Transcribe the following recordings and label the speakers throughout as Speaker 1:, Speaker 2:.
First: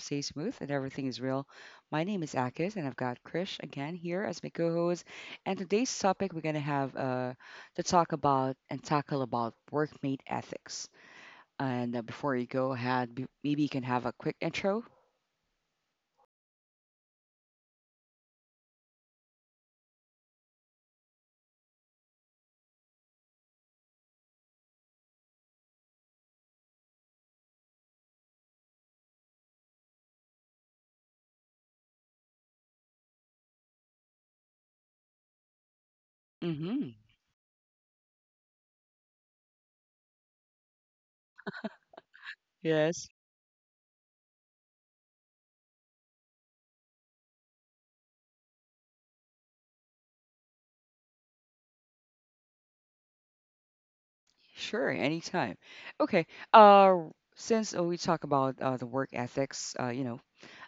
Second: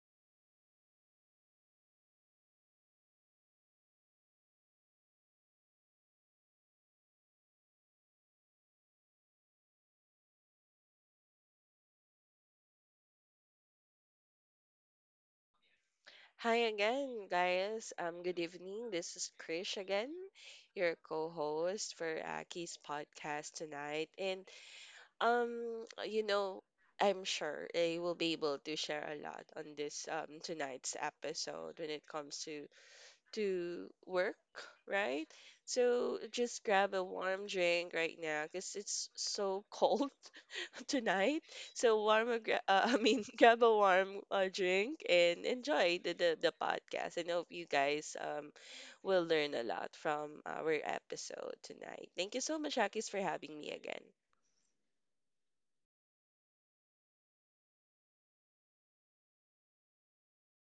Speaker 1: stays smooth and everything is real. My name is Akis and I've got Krish again here as my co-host. And today's topic we're gonna have to talk about and tackle about workmate ethics. And before you go ahead, maybe you can have a quick intro.
Speaker 2: Hi again, guys. Good evening. This is Krish again, your co-host for Aki's podcast tonight. And um, you know, I'm sure I will be able to share a lot on this tonight's episode when it comes to work, right? So just
Speaker 1: Mm-hmm.
Speaker 2: grab a warm drink right now because it's so cold tonight. So warm,
Speaker 1: Yes.
Speaker 2: grab a warm drink and enjoy the podcast. And hope you guys will learn a lot from our episode tonight. Thank you so much, Akis, for having me again.
Speaker 1: Sure. Anytime. Okay. Uh, since we talk about the work ethics, you know,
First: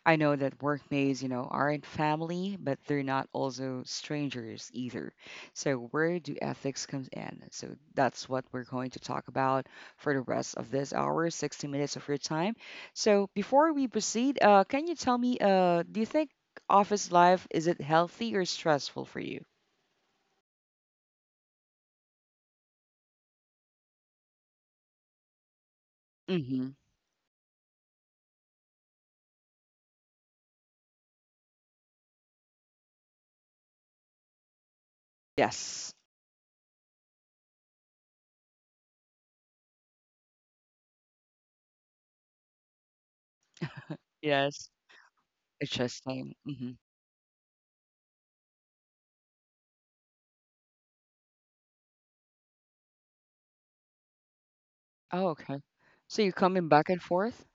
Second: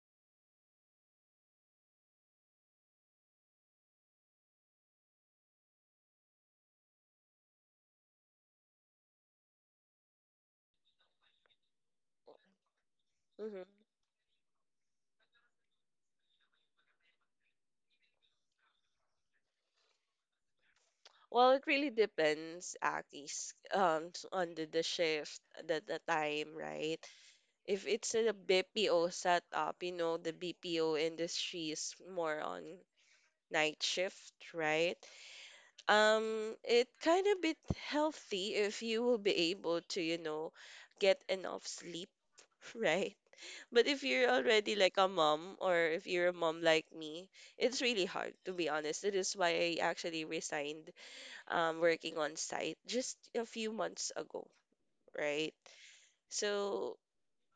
Speaker 1: I know that workmates, you know, aren't family, but they're not also strangers either. So where do ethics comes in? So that's what we're going to talk about for the rest of this hour, 60 minutes of your time. So
Speaker 2: Hmm
Speaker 1: before we proceed, can you tell me, do you think office life is it healthy or stressful for you?
Speaker 2: Well, it really depends, Akis, on the shift, the time,
Speaker 1: Mm-hmm.
Speaker 2: right? If it's a BPO setup, you know, the BPO industry is more on night shift, right?
Speaker 1: Yes.
Speaker 2: It kind of bit healthy if you will be able to, you know, get enough sleep, right? But if you're
Speaker 1: Yes.
Speaker 2: already like a mom,
Speaker 1: It's
Speaker 2: or
Speaker 1: just
Speaker 2: if you're a
Speaker 1: same.
Speaker 2: mom
Speaker 1: Mm-hmm.
Speaker 2: like me, it's really hard, to be honest. That is why I actually resigned working on site just a few months ago,
Speaker 1: Oh,
Speaker 2: right?
Speaker 1: okay. So you're coming back
Speaker 2: So
Speaker 1: and forth?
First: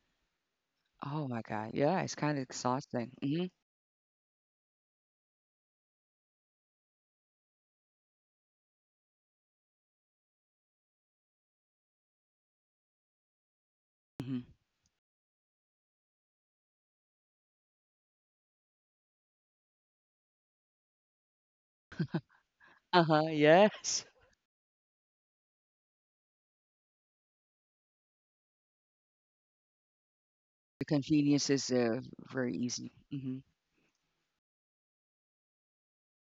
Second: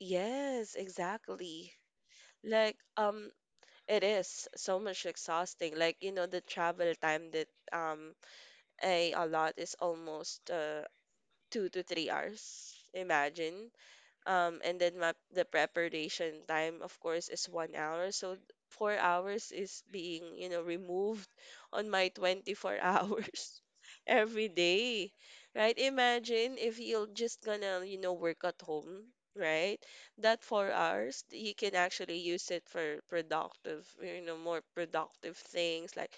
Speaker 2: yes,
Speaker 1: Oh my God.
Speaker 2: exactly.
Speaker 1: Yeah, it's kind of
Speaker 2: like
Speaker 1: exhausting.
Speaker 2: um
Speaker 1: Mm-hmm.
Speaker 2: it is so much exhausting, like, you know, the travel time that um I a lot is almost 2 to 3 hours. Imagine,
Speaker 1: Mm-hmm.
Speaker 2: and then the preparation time of course is 1 hour, so 4 hours is being, you know, removed on my 24
Speaker 1: Uh huh.
Speaker 2: hours
Speaker 1: Yes.
Speaker 2: every day, right? Imagine if you're just gonna, you know, work at home, right? That four
Speaker 1: The
Speaker 2: hours
Speaker 1: convenience
Speaker 2: you
Speaker 1: is
Speaker 2: can actually use
Speaker 1: very
Speaker 2: it for
Speaker 1: easy. Hmm
Speaker 2: productive, you know, more productive things, like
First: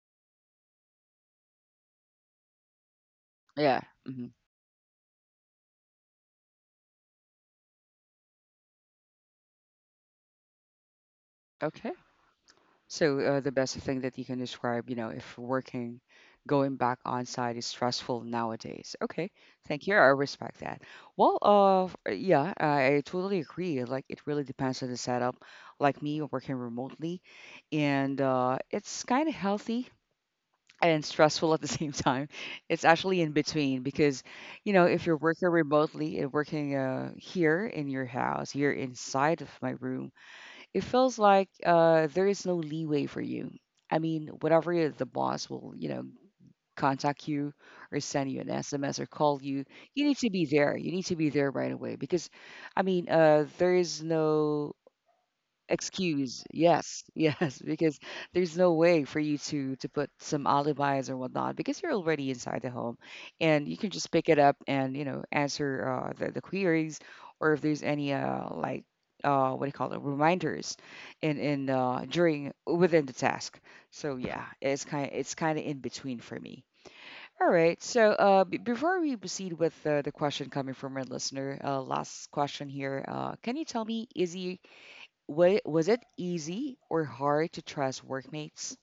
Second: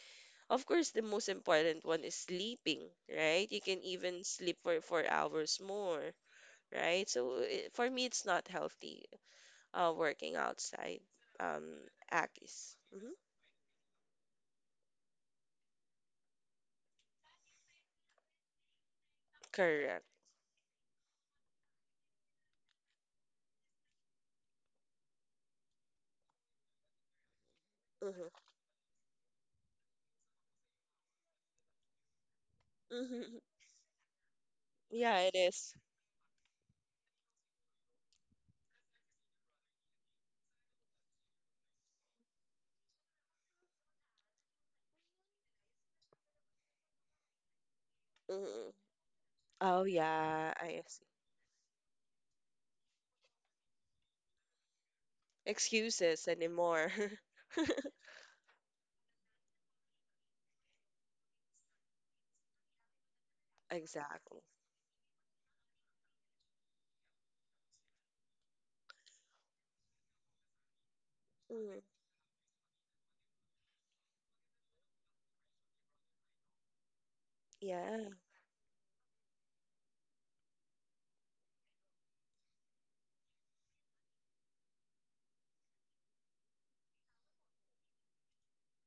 Speaker 2: of course the most important one is sleeping, right? You can
Speaker 1: Yeah.
Speaker 2: even
Speaker 1: hmm
Speaker 2: sleep for 4 hours more, right? So it, for me, it's not healthy working outside. Um,
Speaker 1: Okay.
Speaker 2: Akis. Hmm
Speaker 1: So the best thing that you can describe, you know, if working, going back on site is stressful nowadays. Okay. Thank you.
Speaker 2: Correct.
Speaker 1: I respect that. Well, yeah, I totally agree. Like it really depends on the setup. Like me, working remotely, and
Speaker 2: Mm-hmm.
Speaker 1: it's kind of healthy and stressful at the same time. It's actually in
Speaker 2: Mm-hmm.
Speaker 1: between because, you know, if
Speaker 2: Yeah,
Speaker 1: you're
Speaker 2: it
Speaker 1: working
Speaker 2: is.
Speaker 1: remotely and working here in your house, here inside of my room, it feels like there is no leeway for you. I mean, whatever the boss will, you know, contact you or send you an
Speaker 2: Mm-hmm.
Speaker 1: SMS or call you,
Speaker 2: Oh
Speaker 1: you need to be
Speaker 2: yeah,
Speaker 1: there.
Speaker 2: I
Speaker 1: You
Speaker 2: see.
Speaker 1: need to be there right away because, I mean, there is no
Speaker 2: Excuses
Speaker 1: excuse,
Speaker 2: anymore.
Speaker 1: yes, yes, because there's no way for you to put some alibis or whatnot because you're already inside the home, and you can just pick
Speaker 2: Exactly.
Speaker 1: it up and you know answer the queries, or if there's any like what do you call it, reminders in
Speaker 2: Mm,
Speaker 1: during within the task. So yeah, it's kind of in between for me. All right,
Speaker 2: yeah,
Speaker 1: so before we proceed with the question coming from our listener, last question here, can you tell me, is he Wa was it easy or hard to trust workmates?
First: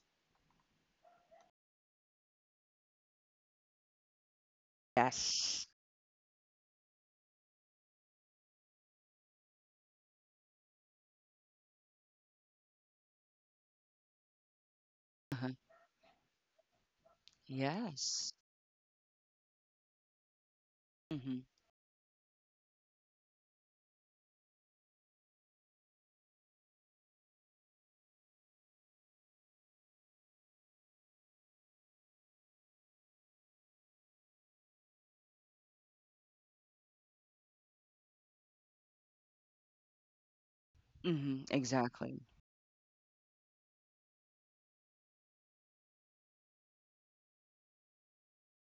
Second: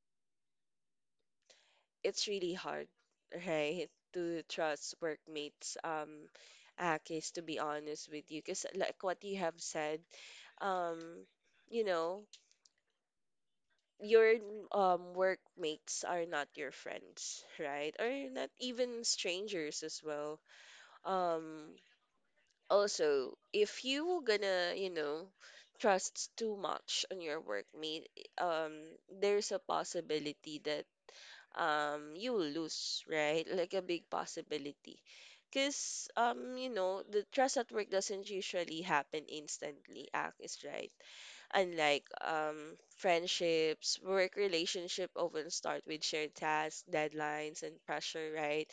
Speaker 2: it's really hard, right, to trust
Speaker 1: Yes.
Speaker 2: workmates. Akis, to be honest with you, because like what you have said, um, you know, your
Speaker 1: Uh-huh.
Speaker 2: workmates are not your friends, right? Or
Speaker 1: Yes.
Speaker 2: not even strangers as well.
Speaker 1: Mm-hmm.
Speaker 2: Um Also, if you were gonna, you know, trust too much on your workmate, um there's a possibility that you will lose, right? Like a big possibility. Because, you know, the trust at work doesn't usually happen instantly, Ak is right.
Speaker 1: Mm-hmm.
Speaker 2: Unlike
Speaker 1: Exactly.
Speaker 2: friendships, work relationship often start with shared tasks, deadlines, and pressure, right?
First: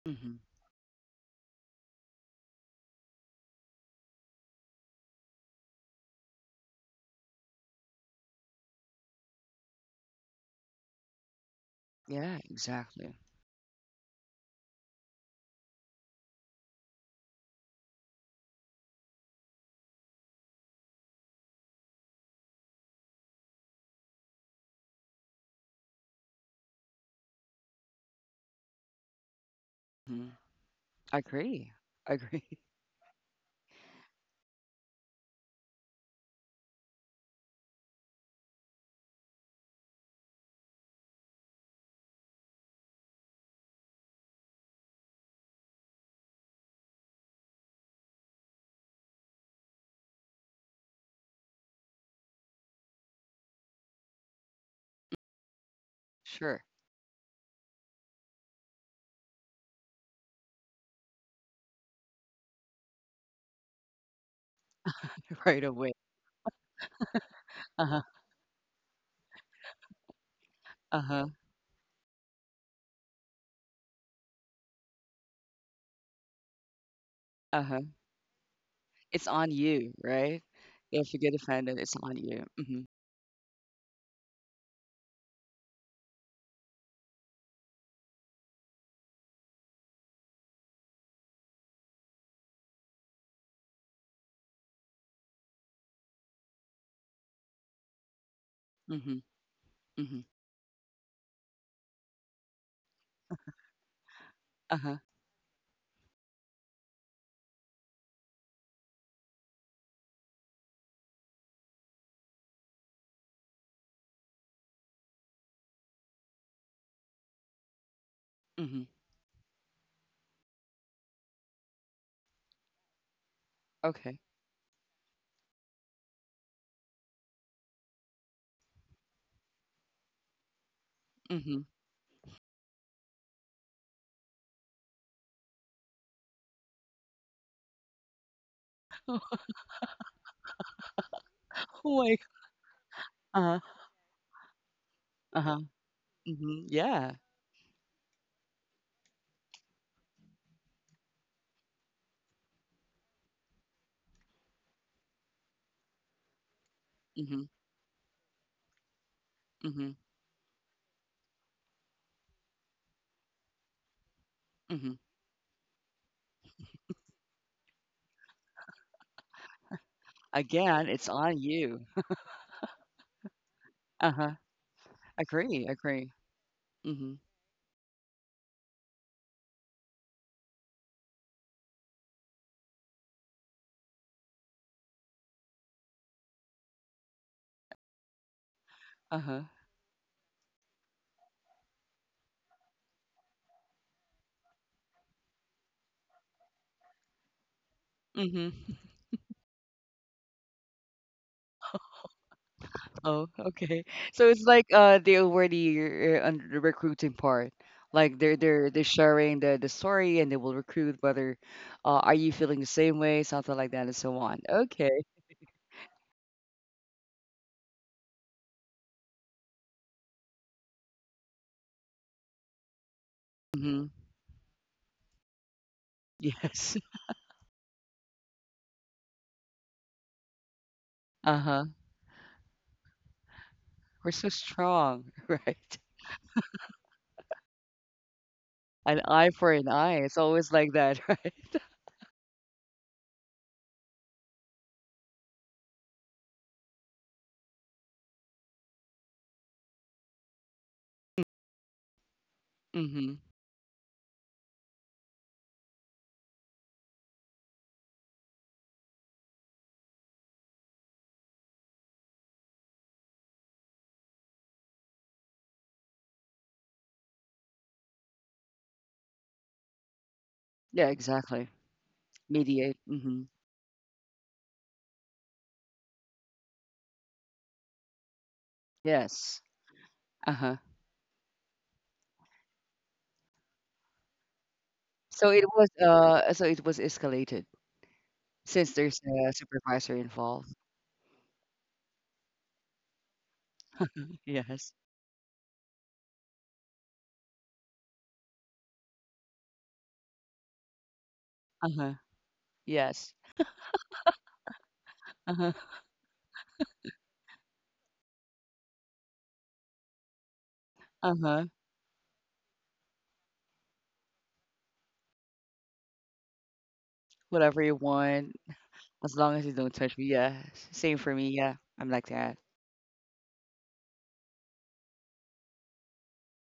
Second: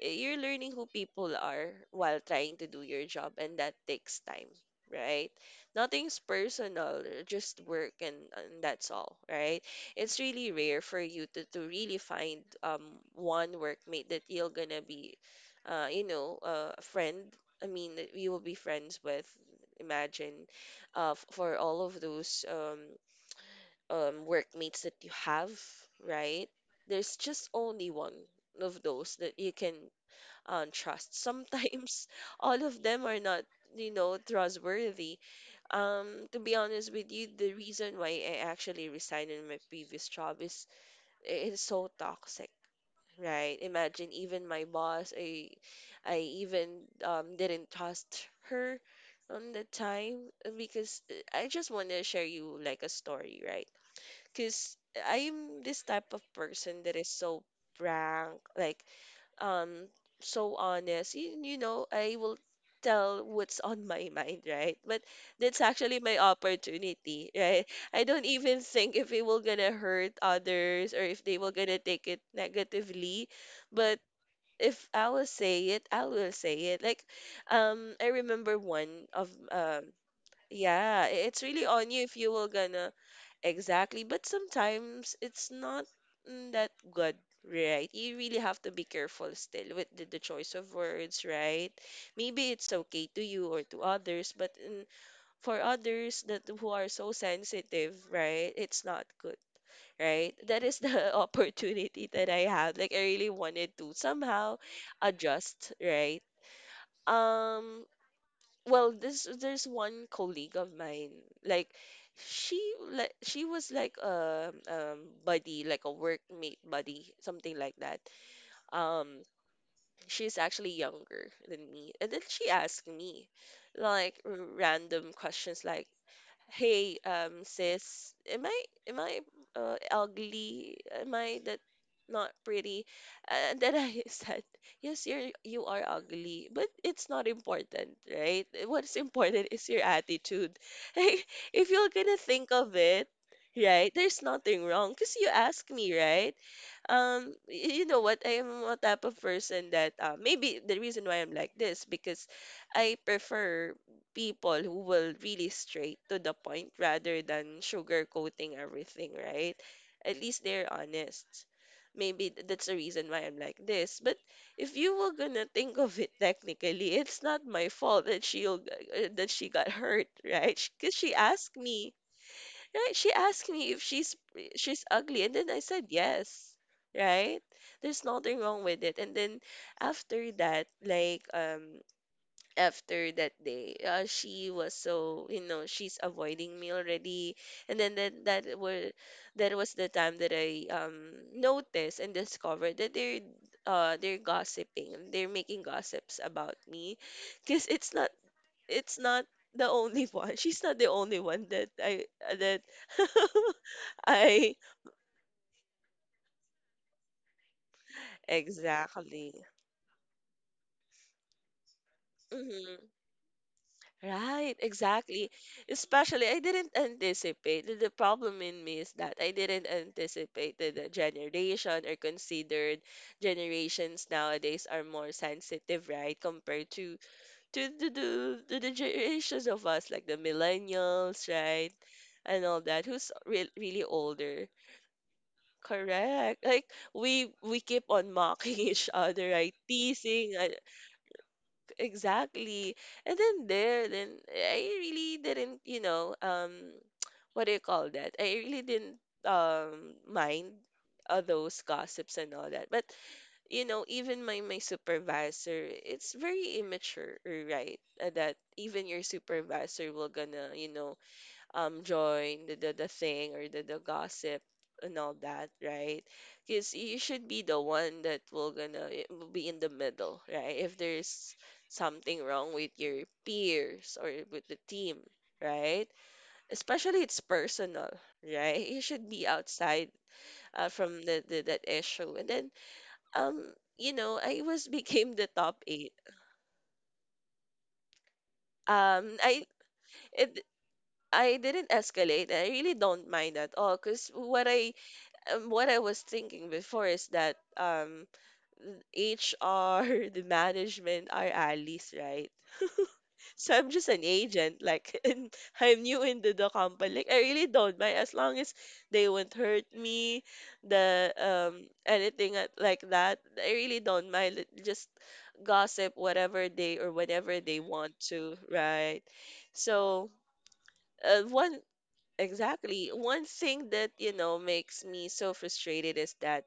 Speaker 2: You're
Speaker 1: Mm-hmm.
Speaker 2: learning who people are while trying to do your job, and that takes time, right? Nothing's personal, just work, and that's all right. It's really rare for you to really
Speaker 1: Yeah,
Speaker 2: find
Speaker 1: exactly.
Speaker 2: one workmate that you're gonna be a friend, I mean, that you will be friends with. Imagine, for all of those workmates that you have, right? There's just only one of those that you can
Speaker 1: Mm-hmm.
Speaker 2: trust.
Speaker 1: I agree.
Speaker 2: Sometimes
Speaker 1: I agree.
Speaker 2: all of them are not, you know, trustworthy. To be honest with you, the reason why I actually resigned in my previous job is it is so toxic. Right. Imagine even my boss, I even didn't trust her on the time, because I just want to share you like a story, right? Because I'm this type of
Speaker 1: Sure.
Speaker 2: person that is so frank, like, um so honest. You know, I will tell what's on my mind, right? But that's
Speaker 1: Right away.
Speaker 2: actually my opportunity, right?
Speaker 1: Uh-huh.
Speaker 2: I don't even think if it will gonna hurt others, or if
Speaker 1: Uh-huh.
Speaker 2: they will gonna take it negatively, but if I will say it, I will say it. Like,
Speaker 1: Uh-huh.
Speaker 2: I remember one
Speaker 1: It's
Speaker 2: of
Speaker 1: on you, right?
Speaker 2: yeah,
Speaker 1: If you get
Speaker 2: it's really
Speaker 1: offended,
Speaker 2: on
Speaker 1: it's
Speaker 2: you
Speaker 1: on
Speaker 2: if you
Speaker 1: you.
Speaker 2: will
Speaker 1: Mm-hmm.
Speaker 2: gonna— Exactly, but sometimes it's not mm, that good, right? You really have to be careful still with the choice of words, right? Maybe it's okay to you or to others, but mm, for others that who are so sensitive, right? It's not
Speaker 1: Mm-hmm.
Speaker 2: good,
Speaker 1: Mm-hmm.
Speaker 2: right? That is the opportunity that I had. Like I really wanted to somehow
Speaker 1: Uh-huh.
Speaker 2: adjust, right? Um, well, this there's one colleague of mine, like, she, like she was like a buddy, like a workmate buddy, something like that.
Speaker 1: Mm-hmm.
Speaker 2: um she's actually younger than me, and then she asked me
Speaker 1: Okay.
Speaker 2: like random questions, like, hey, sis, am I, ugly? Am I
Speaker 1: Mm-hmm.
Speaker 2: that not pretty? And then I said, yes, you are ugly, but it's not important, right? What's important is your attitude. Like, if you're
Speaker 1: Cool,
Speaker 2: gonna
Speaker 1: like.
Speaker 2: think of it,
Speaker 1: Uh-huh.
Speaker 2: right, there's nothing wrong because you
Speaker 1: Uh-huh.
Speaker 2: asked me, right?
Speaker 1: Mm-hmm. Yeah.
Speaker 2: You know what? I am a type of person that maybe the reason why I'm like this because I prefer people who will really straight to the point rather
Speaker 1: Mm-hmm.
Speaker 2: than sugarcoating everything, right?
Speaker 1: Mm-hmm.
Speaker 2: At least they're honest. Maybe that's the reason why I'm like this. But if
Speaker 1: Mm-hmm.
Speaker 2: you were gonna think of it technically, it's not my fault that she will that she got hurt, right?
Speaker 1: Again,
Speaker 2: Because
Speaker 1: it's
Speaker 2: she
Speaker 1: on
Speaker 2: asked
Speaker 1: you.
Speaker 2: me, right? She asked me if
Speaker 1: Uh-huh.
Speaker 2: she's ugly, and then I
Speaker 1: Agree,
Speaker 2: said
Speaker 1: agree.
Speaker 2: yes,
Speaker 1: Mhm.
Speaker 2: right? There's nothing wrong with it. And then after that, after that day. She was so, you know, she's avoiding me already, and then that that were
Speaker 1: Uh-huh.
Speaker 2: that was the time that I noticed and discovered that they're gossiping, they're making gossips about me, because
Speaker 1: Mhm.
Speaker 2: it's not the only one. She's not the only one that I that
Speaker 1: Oh, okay. So it's
Speaker 2: I—
Speaker 1: like they already on the recruiting part. Like they're
Speaker 2: Exactly.
Speaker 1: sharing the story, and they will recruit whether are you feeling the
Speaker 2: Mhm.
Speaker 1: same way, something like that and so on.
Speaker 2: Right,
Speaker 1: Okay.
Speaker 2: exactly. Especially, I didn't anticipate. The problem in me is that I didn't anticipate that the generation, or considered
Speaker 1: Mhm.
Speaker 2: generations nowadays are more sensitive, right? Compared
Speaker 1: Yes.
Speaker 2: to to the to, the generations of us, like the millennials,
Speaker 1: Uh-huh.
Speaker 2: right, and all that, who's re really
Speaker 1: We're so
Speaker 2: older.
Speaker 1: strong, right?
Speaker 2: Correct. Like we keep on mocking each
Speaker 1: An eye
Speaker 2: other,
Speaker 1: for
Speaker 2: right?
Speaker 1: an eye. It's
Speaker 2: Teasing.
Speaker 1: always like that, right?
Speaker 2: Exactly. And then I really didn't, you know, what do you call that? I really didn't mind all those gossips and all that. But
Speaker 1: Mhm.
Speaker 2: you know, even my supervisor, it's very immature, right? That even your supervisor will gonna, you know, join the thing, or the gossip and all that, right? Because you should be the one that will gonna it will be in the middle, right, if
Speaker 1: Yeah,
Speaker 2: there's
Speaker 1: exactly.
Speaker 2: something wrong with
Speaker 1: Mediate.
Speaker 2: your
Speaker 1: Mhm.
Speaker 2: peers or with the team, right, especially it's personal, right? You should be
Speaker 1: Yes.
Speaker 2: outside
Speaker 1: Uh-huh.
Speaker 2: from the that issue, and then um you know, I was became the
Speaker 1: So it
Speaker 2: top
Speaker 1: was
Speaker 2: eight.
Speaker 1: escalated. Since there's
Speaker 2: um
Speaker 1: a
Speaker 2: i
Speaker 1: supervisor
Speaker 2: it
Speaker 1: involved.
Speaker 2: I didn't escalate. I really don't mind at all because
Speaker 1: Yes.
Speaker 2: what I was thinking before is that HR, the management are allies,
Speaker 1: Uh-huh.
Speaker 2: right?
Speaker 1: Yes.
Speaker 2: So I'm just an agent, like, and
Speaker 1: Uh-huh.
Speaker 2: I'm new into the company. Like I really don't mind as long as they won't hurt me, the
Speaker 1: Uh-huh.
Speaker 2: anything like that. I really don't mind. Let— just gossip whatever they, or whenever they
Speaker 1: Whatever you
Speaker 2: want to,
Speaker 1: want,
Speaker 2: right?
Speaker 1: as long as you don't touch
Speaker 2: So,
Speaker 1: me. Yeah. Same for me.
Speaker 2: one
Speaker 1: Yeah. I'm like that.
Speaker 2: exactly. One thing that, you know, makes me so frustrated is that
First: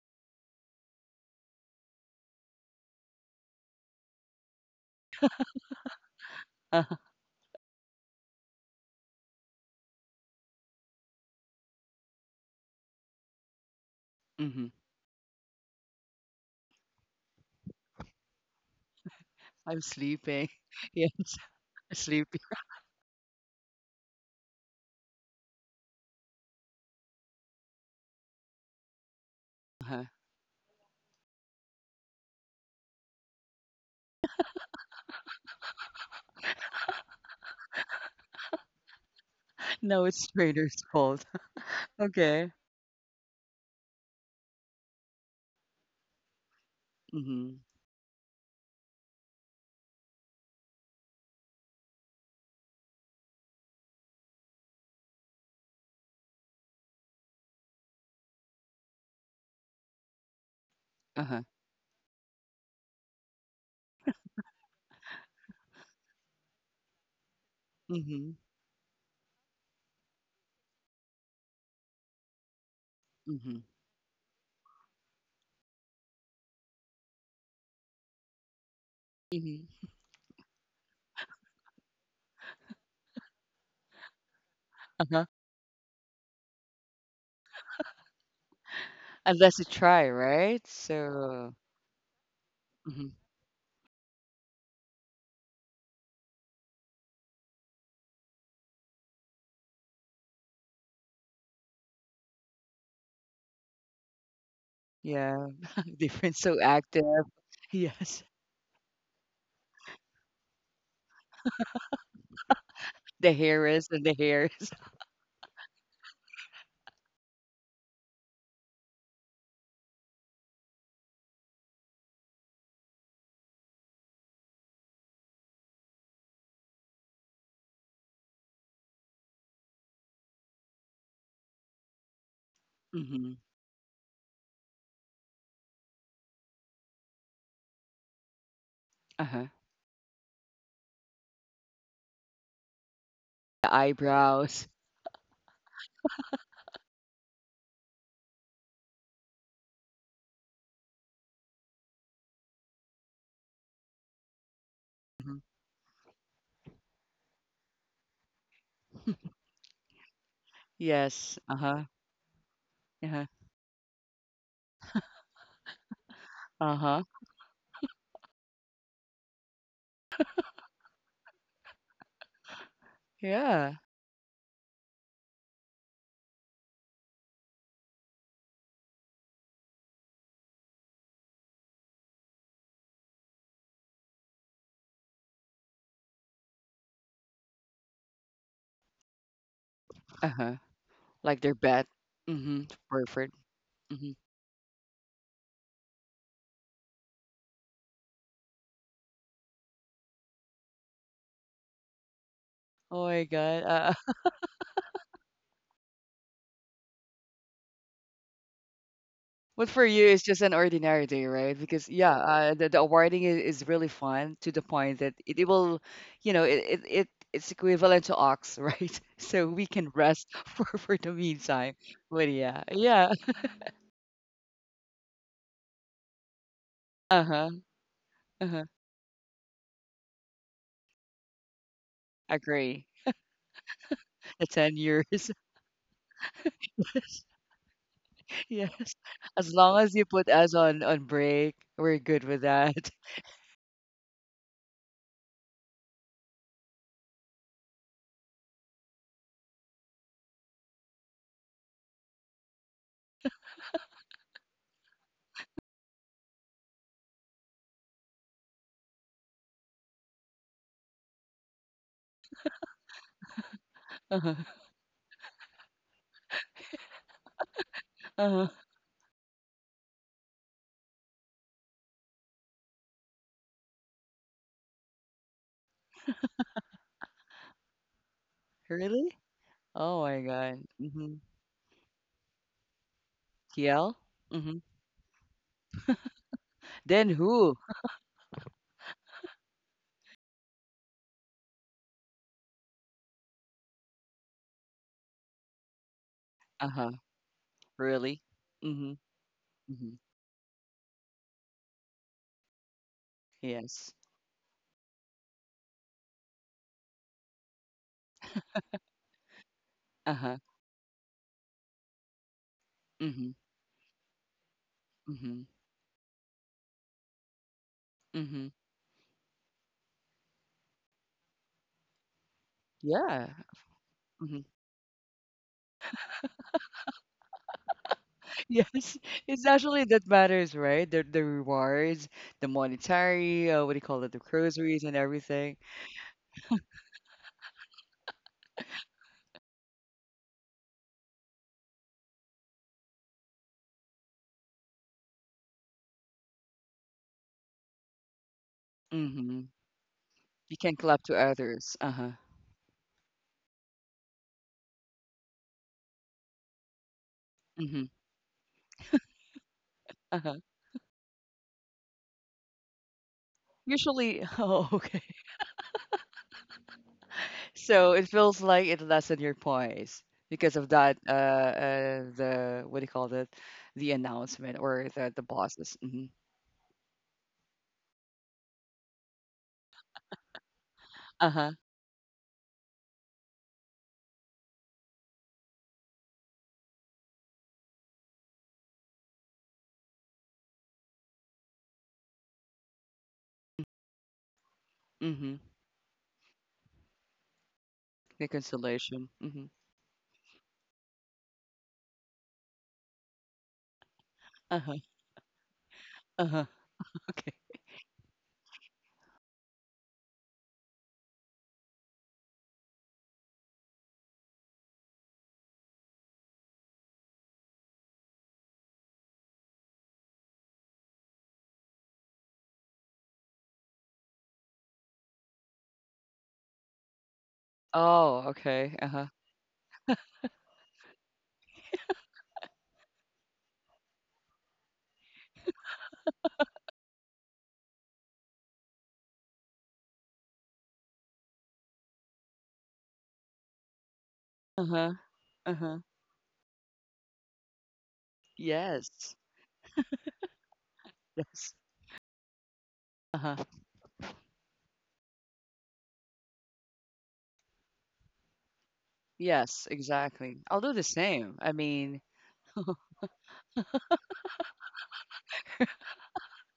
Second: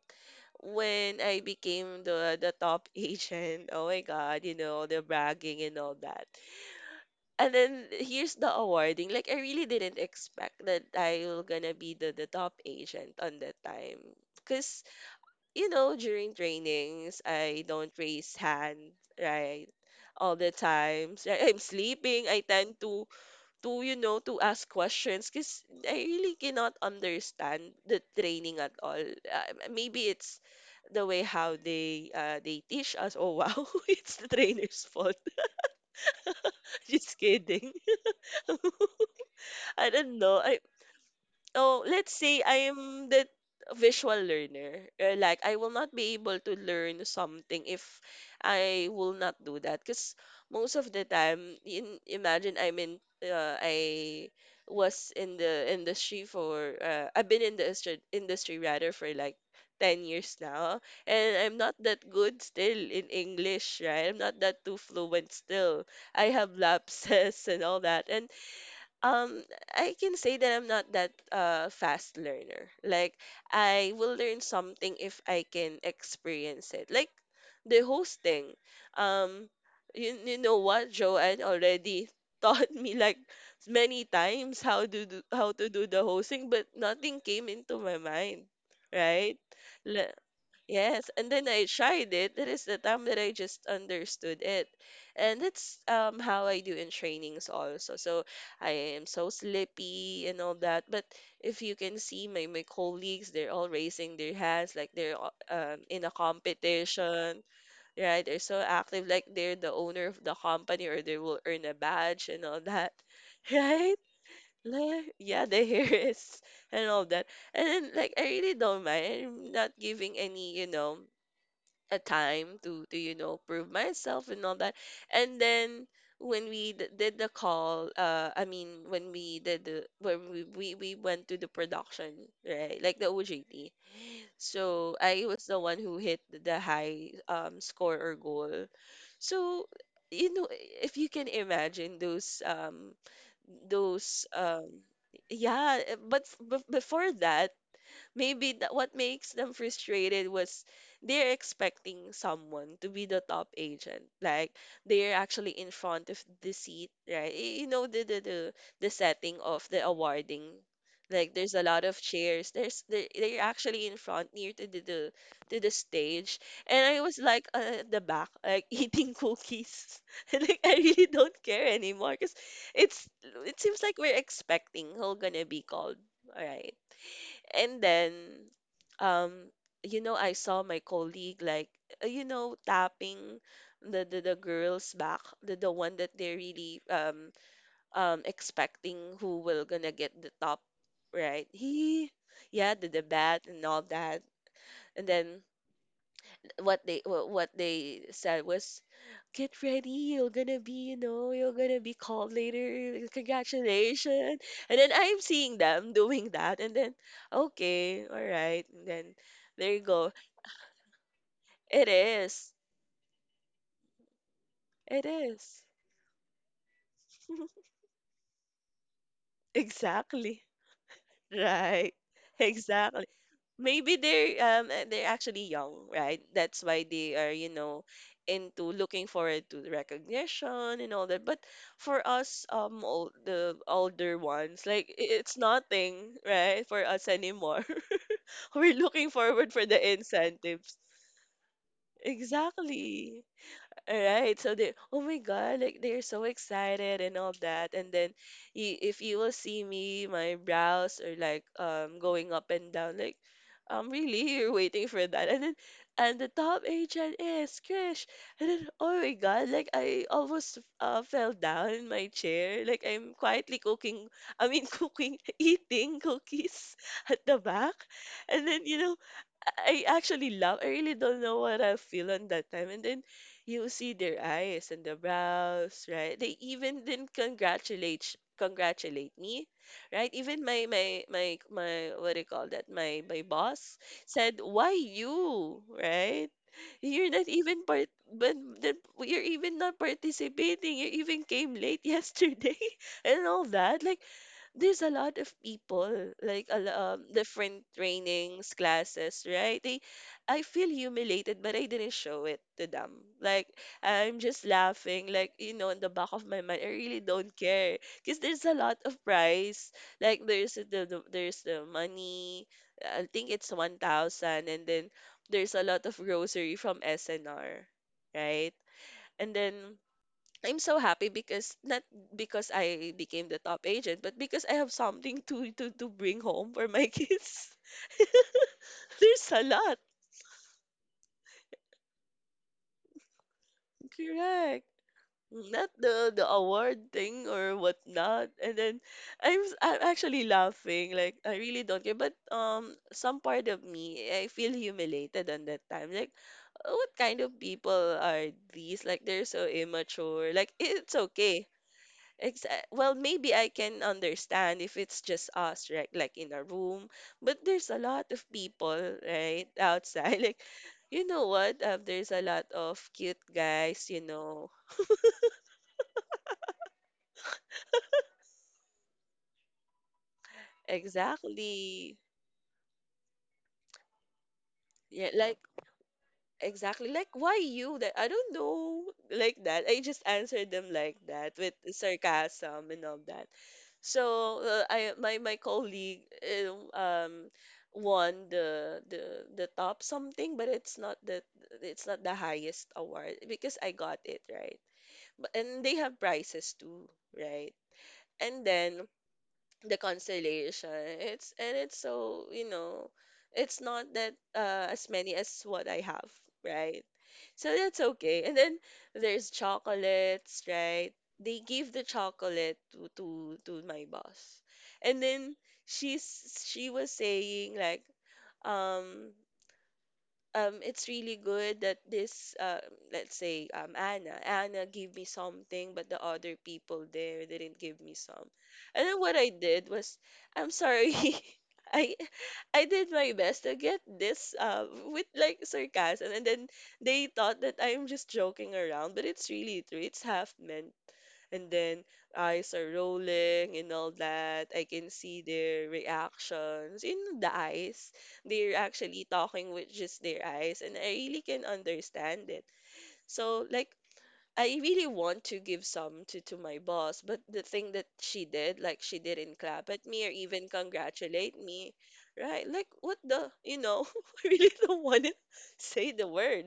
Speaker 2: when I became the top agent, oh my God, you know, the bragging and all that.
Speaker 1: Uh-huh.
Speaker 2: And then here's the awarding. Like I really didn't expect that I will gonna be the top agent on that time.
Speaker 1: hmm
Speaker 2: Cause, you know, during trainings I don't raise hand, right?
Speaker 1: I'm
Speaker 2: All
Speaker 1: sleeping.
Speaker 2: the
Speaker 1: Yes.
Speaker 2: times. Right? I'm sleeping.
Speaker 1: Sleepy.
Speaker 2: I tend to you know to ask questions because I really cannot understand the training at all.
Speaker 1: Uh-huh.
Speaker 2: Maybe it's the way how they teach us. Oh wow, it's the trainer's fault. Just kidding. I
Speaker 1: No,
Speaker 2: don't
Speaker 1: it's
Speaker 2: know. I
Speaker 1: Trader's fault.
Speaker 2: oh, let's say
Speaker 1: Okay.
Speaker 2: I'm the visual learner. Like, I will not be able to learn
Speaker 1: Mm-hmm.
Speaker 2: something if I will not do that. Because most of the time, imagine I was in the industry for, I've been in industry rather for like 10 years now. And
Speaker 1: Uh-huh.
Speaker 2: I'm not that good still in English, right? I'm not that too fluent still. I have lapses and all that. And
Speaker 1: Mm-hmm.
Speaker 2: um I can say that I'm not that fast learner. Like
Speaker 1: Mm-hmm.
Speaker 2: I will learn something if I can experience it. Like the hosting. Um
Speaker 1: Mm-hmm.
Speaker 2: you, you know what Joanne already taught me like many times
Speaker 1: Uh-huh.
Speaker 2: how to do the hosting, but nothing came into my mind, right?
Speaker 1: Unless you try, right?
Speaker 2: Yes, and then
Speaker 1: So,
Speaker 2: I tried it. That is the time
Speaker 1: hmm
Speaker 2: that I just understood it. And that's how I do in trainings also. So I am so sleepy and all that. But if you can see my colleagues, they're all raising their hands like they're
Speaker 1: yeah.
Speaker 2: in a
Speaker 1: Different. So active.
Speaker 2: competition,
Speaker 1: Yes.
Speaker 2: right? They're so active like they're the owner of the company or they will earn a badge and all that.
Speaker 1: The hairs and
Speaker 2: Right?
Speaker 1: the hairs.
Speaker 2: Like, yeah, the hair is and all that. And then, like, I really don't mind. I'm not giving any, a time to prove myself and all that. And then when we d- did the call I mean when we did the when we went to the production, right, like the
Speaker 1: Mm-hmm.
Speaker 2: OJT. So I was the one who hit the high score or goal.
Speaker 1: Uh-huh.
Speaker 2: So, you know if you can imagine
Speaker 1: The
Speaker 2: those
Speaker 1: eyebrows.
Speaker 2: yeah but before that, maybe that what makes them frustrated was they're expecting someone to be the top agent. Like, they're
Speaker 1: Mhm.
Speaker 2: actually in front of the seat, right? You know the setting of the awarding.
Speaker 1: Yes.
Speaker 2: Like, there's a
Speaker 1: Uh-huh.
Speaker 2: lot of chairs. There's
Speaker 1: Yeah.
Speaker 2: they're actually in front near to the to the stage, and
Speaker 1: Uh-huh.
Speaker 2: I was like at the back, like eating cookies. And, like, I really don't care anymore because it's it
Speaker 1: Yeah.
Speaker 2: seems like we're expecting who gonna be called, right? And then, um, you know, I saw my colleague like, you know, tapping the girl's back, the one that they're really expecting who will gonna get the
Speaker 1: Uh-huh.
Speaker 2: top,
Speaker 1: Like their
Speaker 2: right?
Speaker 1: bed.
Speaker 2: He,
Speaker 1: Mhm.
Speaker 2: yeah, the
Speaker 1: Perfect.
Speaker 2: bat and all
Speaker 1: Mhm.
Speaker 2: that. And then what they said was, "Get ready, you're gonna be, you know, you're gonna be called
Speaker 1: Oh
Speaker 2: later.
Speaker 1: my God.
Speaker 2: Congratulations." And then I'm seeing them doing that, and then okay, all right. And then
Speaker 1: But
Speaker 2: there
Speaker 1: for
Speaker 2: you
Speaker 1: you,
Speaker 2: go.
Speaker 1: it's just an ordinary day, right? Because
Speaker 2: it
Speaker 1: yeah,
Speaker 2: is
Speaker 1: the awarding is really fun to the point that
Speaker 2: it is
Speaker 1: you know, it's equivalent to ox, right? So we can rest
Speaker 2: Exactly.
Speaker 1: for the meantime.
Speaker 2: Right.
Speaker 1: But yeah,
Speaker 2: Exactly.
Speaker 1: yeah.
Speaker 2: Maybe they're actually young, right? That's why they are,
Speaker 1: Uh-huh.
Speaker 2: you know,
Speaker 1: Uh-huh.
Speaker 2: into looking forward to the recognition and all that. But for us,
Speaker 1: Agree.
Speaker 2: old, the older
Speaker 1: The
Speaker 2: ones,
Speaker 1: ten
Speaker 2: like
Speaker 1: years.
Speaker 2: it's nothing, right? For us anymore. We're
Speaker 1: Yes.
Speaker 2: looking
Speaker 1: As
Speaker 2: forward for
Speaker 1: long
Speaker 2: the
Speaker 1: as you put us
Speaker 2: incentives.
Speaker 1: on break, we're good with that.
Speaker 2: Exactly. All right. So they, oh my God, like they're so excited and all that. And then if you will see me, my brows are like going up and down, like, really, you're waiting for that. And then, and the top agent is Krish. And then oh my God, like I almost fell down in my chair. Like I'm quietly cooking,
Speaker 1: Uh-huh.
Speaker 2: I mean cooking, eating cookies at the back.
Speaker 1: Uh-huh.
Speaker 2: And then, you know, I actually love. I really don't know what I feel on that time. And then you see their eyes and the brows, right? They even didn't
Speaker 1: Really?
Speaker 2: congratulate me,
Speaker 1: Oh my
Speaker 2: right? Even
Speaker 1: God.
Speaker 2: my my
Speaker 1: Mm-hmm.
Speaker 2: my my what do you call that? My boss
Speaker 1: TL?
Speaker 2: said,
Speaker 1: Mm-hmm.
Speaker 2: "Why you?" Right?
Speaker 1: Then
Speaker 2: You're not
Speaker 1: who?
Speaker 2: even part, but then you're even not participating. You even came late yesterday and all that. Like, there's a lot of people like
Speaker 1: Uh-huh.
Speaker 2: different
Speaker 1: Really?
Speaker 2: trainings
Speaker 1: Mm-hmm.
Speaker 2: classes, right? They,
Speaker 1: Mm-hmm.
Speaker 2: I feel humiliated, but I didn't show it to them. Like,
Speaker 1: Yes.
Speaker 2: I'm just laughing, like, you know, in the back of my mind I really don't care because there's a lot of price. Like,
Speaker 1: Uh-huh.
Speaker 2: there's there's the money. I
Speaker 1: Mm-hmm.
Speaker 2: think it's 1,000. And then
Speaker 1: Mm-hmm.
Speaker 2: there's a lot of grocery from snr,
Speaker 1: Mm-hmm.
Speaker 2: right? And then I'm so happy because not because I
Speaker 1: Yeah.
Speaker 2: became the top agent, but
Speaker 1: Mm-hmm.
Speaker 2: because I have something to bring home for my kids.
Speaker 1: Yes.
Speaker 2: There's
Speaker 1: It's
Speaker 2: a
Speaker 1: actually
Speaker 2: lot.
Speaker 1: that matters, right? The rewards, the monetary, what do you call it, the
Speaker 2: Correct.
Speaker 1: groceries and everything.
Speaker 2: Not the award thing or whatnot. And then I'm actually laughing. Like I really don't care. But some part of me I feel humiliated on that time. Like, "Oh, what kind of people are these? Like, they're
Speaker 1: Mm-hmm.
Speaker 2: so immature."
Speaker 1: You
Speaker 2: Like,
Speaker 1: can
Speaker 2: it's
Speaker 1: clap to
Speaker 2: okay.
Speaker 1: others. Uh-huh.
Speaker 2: Well, maybe I can understand if it's just us, right? Like, in a room, but there's
Speaker 1: Mm-hmm.
Speaker 2: a lot of people, right, outside.
Speaker 1: Uh-huh.
Speaker 2: Like, you know what? There's a lot of cute guys, you
Speaker 1: Usually,
Speaker 2: know.
Speaker 1: oh, okay. So it feels like it lessened your poise because of that.
Speaker 2: Exactly.
Speaker 1: The what do you call it? The announcement or
Speaker 2: Yeah,
Speaker 1: the
Speaker 2: like,
Speaker 1: bosses. Mm-hmm.
Speaker 2: exactly. Like, "Why you?" That I don't know. Like that. I just answered them like
Speaker 1: Uh
Speaker 2: that
Speaker 1: huh.
Speaker 2: with sarcasm and all that. So I, my colleague, won the the top something, but it's not the, it's not the highest award because I got it, right?
Speaker 1: Mm-hmm.
Speaker 2: But and they have prizes too, right?
Speaker 1: The
Speaker 2: And then
Speaker 1: consolation. Mm-hmm.
Speaker 2: the constellation. It's so, you know, it's not that
Speaker 1: Uh huh.
Speaker 2: as many as what I have,
Speaker 1: Uh huh.
Speaker 2: right?
Speaker 1: Okay.
Speaker 2: So that's okay. And then there's chocolates, right? They give the chocolate to my boss, and then she was saying like, um it's really good that this, let's say, Anna, Anna gave me something, but the other people there didn't give me
Speaker 1: Oh,
Speaker 2: some.
Speaker 1: okay. Uh
Speaker 2: And then
Speaker 1: huh.
Speaker 2: what I did was, I'm sorry, I, I did my best to get this, with like sarcasm, and then they thought that I'm just joking around, but it's really true. It's half meant. And then eyes are rolling and all that.
Speaker 1: Uh
Speaker 2: I
Speaker 1: huh.
Speaker 2: can see
Speaker 1: Uh
Speaker 2: their
Speaker 1: huh.
Speaker 2: reactions in the eyes. They're actually
Speaker 1: Yes.
Speaker 2: talking with just their eyes, and I really can
Speaker 1: Yes.
Speaker 2: understand it.
Speaker 1: Uh huh.
Speaker 2: So, like, I really want to give some to my boss, but the thing that she did, like, she didn't
Speaker 1: Yes.
Speaker 2: clap at me or
Speaker 1: Exactly.
Speaker 2: even
Speaker 1: I'll do the same.
Speaker 2: congratulate
Speaker 1: I
Speaker 2: me,
Speaker 1: mean,
Speaker 2: right? Like, what the, you know, I really don't want to say the word,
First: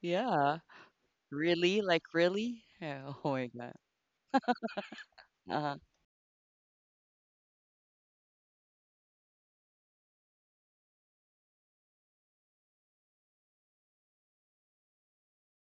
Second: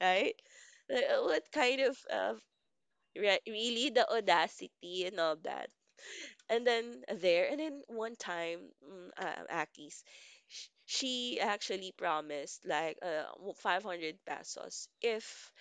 Speaker 2: right?
Speaker 1: yeah.
Speaker 2: Like, what kind
Speaker 1: Really?
Speaker 2: of
Speaker 1: Like really? Yeah. Oh my God.
Speaker 2: really the audacity and all
Speaker 1: Uh
Speaker 2: that.
Speaker 1: huh.
Speaker 2: And then and then one time, Aki's, she actually promised like 500 pesos if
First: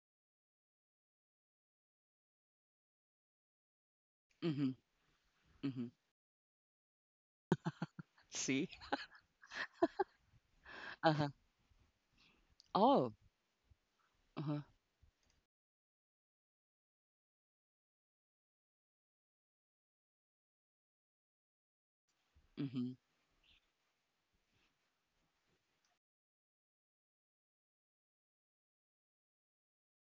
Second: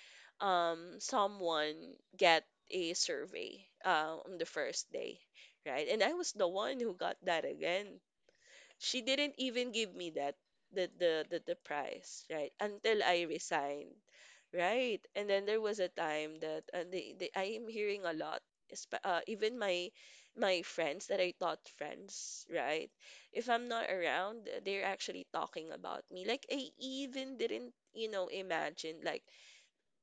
Speaker 2: someone get a survey on the
Speaker 1: Mm-hmm.
Speaker 2: first day, right?
Speaker 1: Mm-hmm.
Speaker 2: And I was the one who got that again.
Speaker 1: See?
Speaker 2: She didn't even give me that
Speaker 1: Uh huh.
Speaker 2: the prize, right? Until
Speaker 1: Oh.
Speaker 2: I resigned.
Speaker 1: Uh huh.
Speaker 2: Right. And then there was a time that I am hearing a lot, even my friends that I thought friends, right?
Speaker 1: Mm-hmm.
Speaker 2: If I'm not around, they're actually talking about me. Like I even didn't, you know, imagine like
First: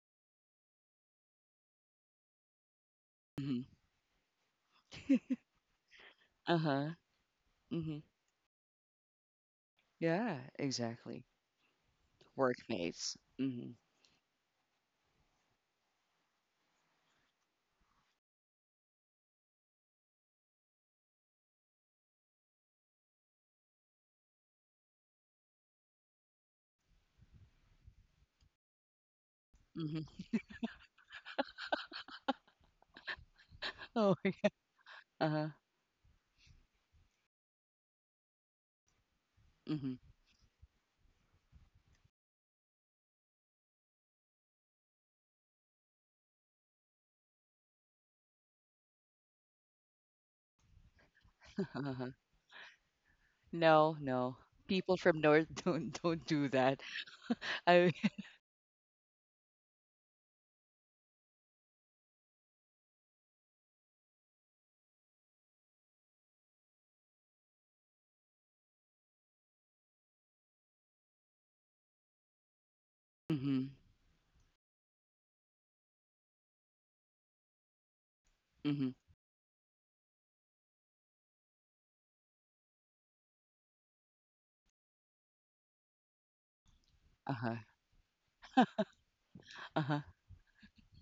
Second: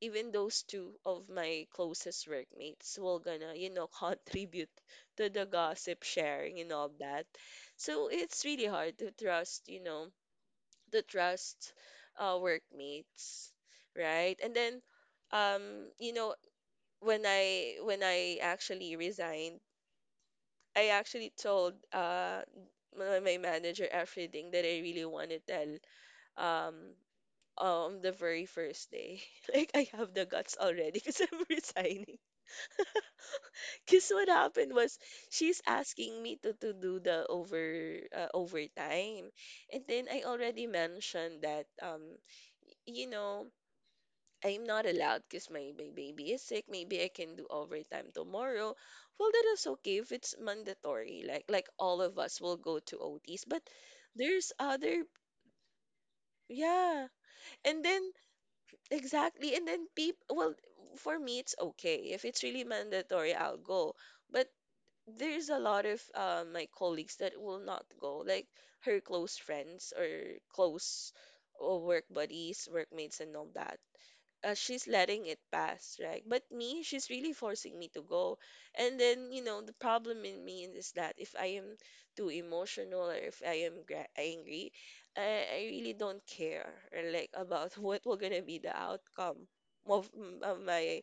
Speaker 2: even those two of my closest workmates will gonna, you know, contribute to the gossip
Speaker 1: Uh
Speaker 2: sharing and
Speaker 1: huh.
Speaker 2: all that.
Speaker 1: hmm
Speaker 2: So it's really hard to trust, you know,
Speaker 1: Yeah,
Speaker 2: to
Speaker 1: exactly.
Speaker 2: trust,
Speaker 1: Workmates.
Speaker 2: workmates,
Speaker 1: Hmm
Speaker 2: right? And then, um you know, when I actually resigned, I actually told, my manager everything that I really want to tell, um on the very first day, like I have
Speaker 1: hmm
Speaker 2: the guts already because I'm resigning. Because
Speaker 1: Oh.
Speaker 2: what happened was
Speaker 1: Uh huh.
Speaker 2: she's asking me to do the overtime, and
Speaker 1: hmm
Speaker 2: then I already mentioned that, you know, I'm not allowed because my baby is sick. Maybe I can do overtime tomorrow. Well, that is okay if it's mandatory. Like, all
Speaker 1: Uh-huh.
Speaker 2: of us will go to OTs, but
Speaker 1: No, no.
Speaker 2: there's
Speaker 1: People
Speaker 2: other,
Speaker 1: from North don't do that.
Speaker 2: yeah. And
Speaker 1: I.
Speaker 2: then exactly, and then people. Well, for me it's okay if it's really mandatory. I'll go. But there's a lot of my colleagues that will not go, like her close friends or close, work buddies, workmates, and all
Speaker 1: hmm
Speaker 2: that. She's letting it pass, right? But me, she's really forcing me to go.
Speaker 1: hmm
Speaker 2: And then, you know, the problem in me is that if I am too emotional or if I am angry, I really don't care or like
Speaker 1: Uh huh.
Speaker 2: about what will gonna be the outcome
Speaker 1: Uh huh.
Speaker 2: of, my,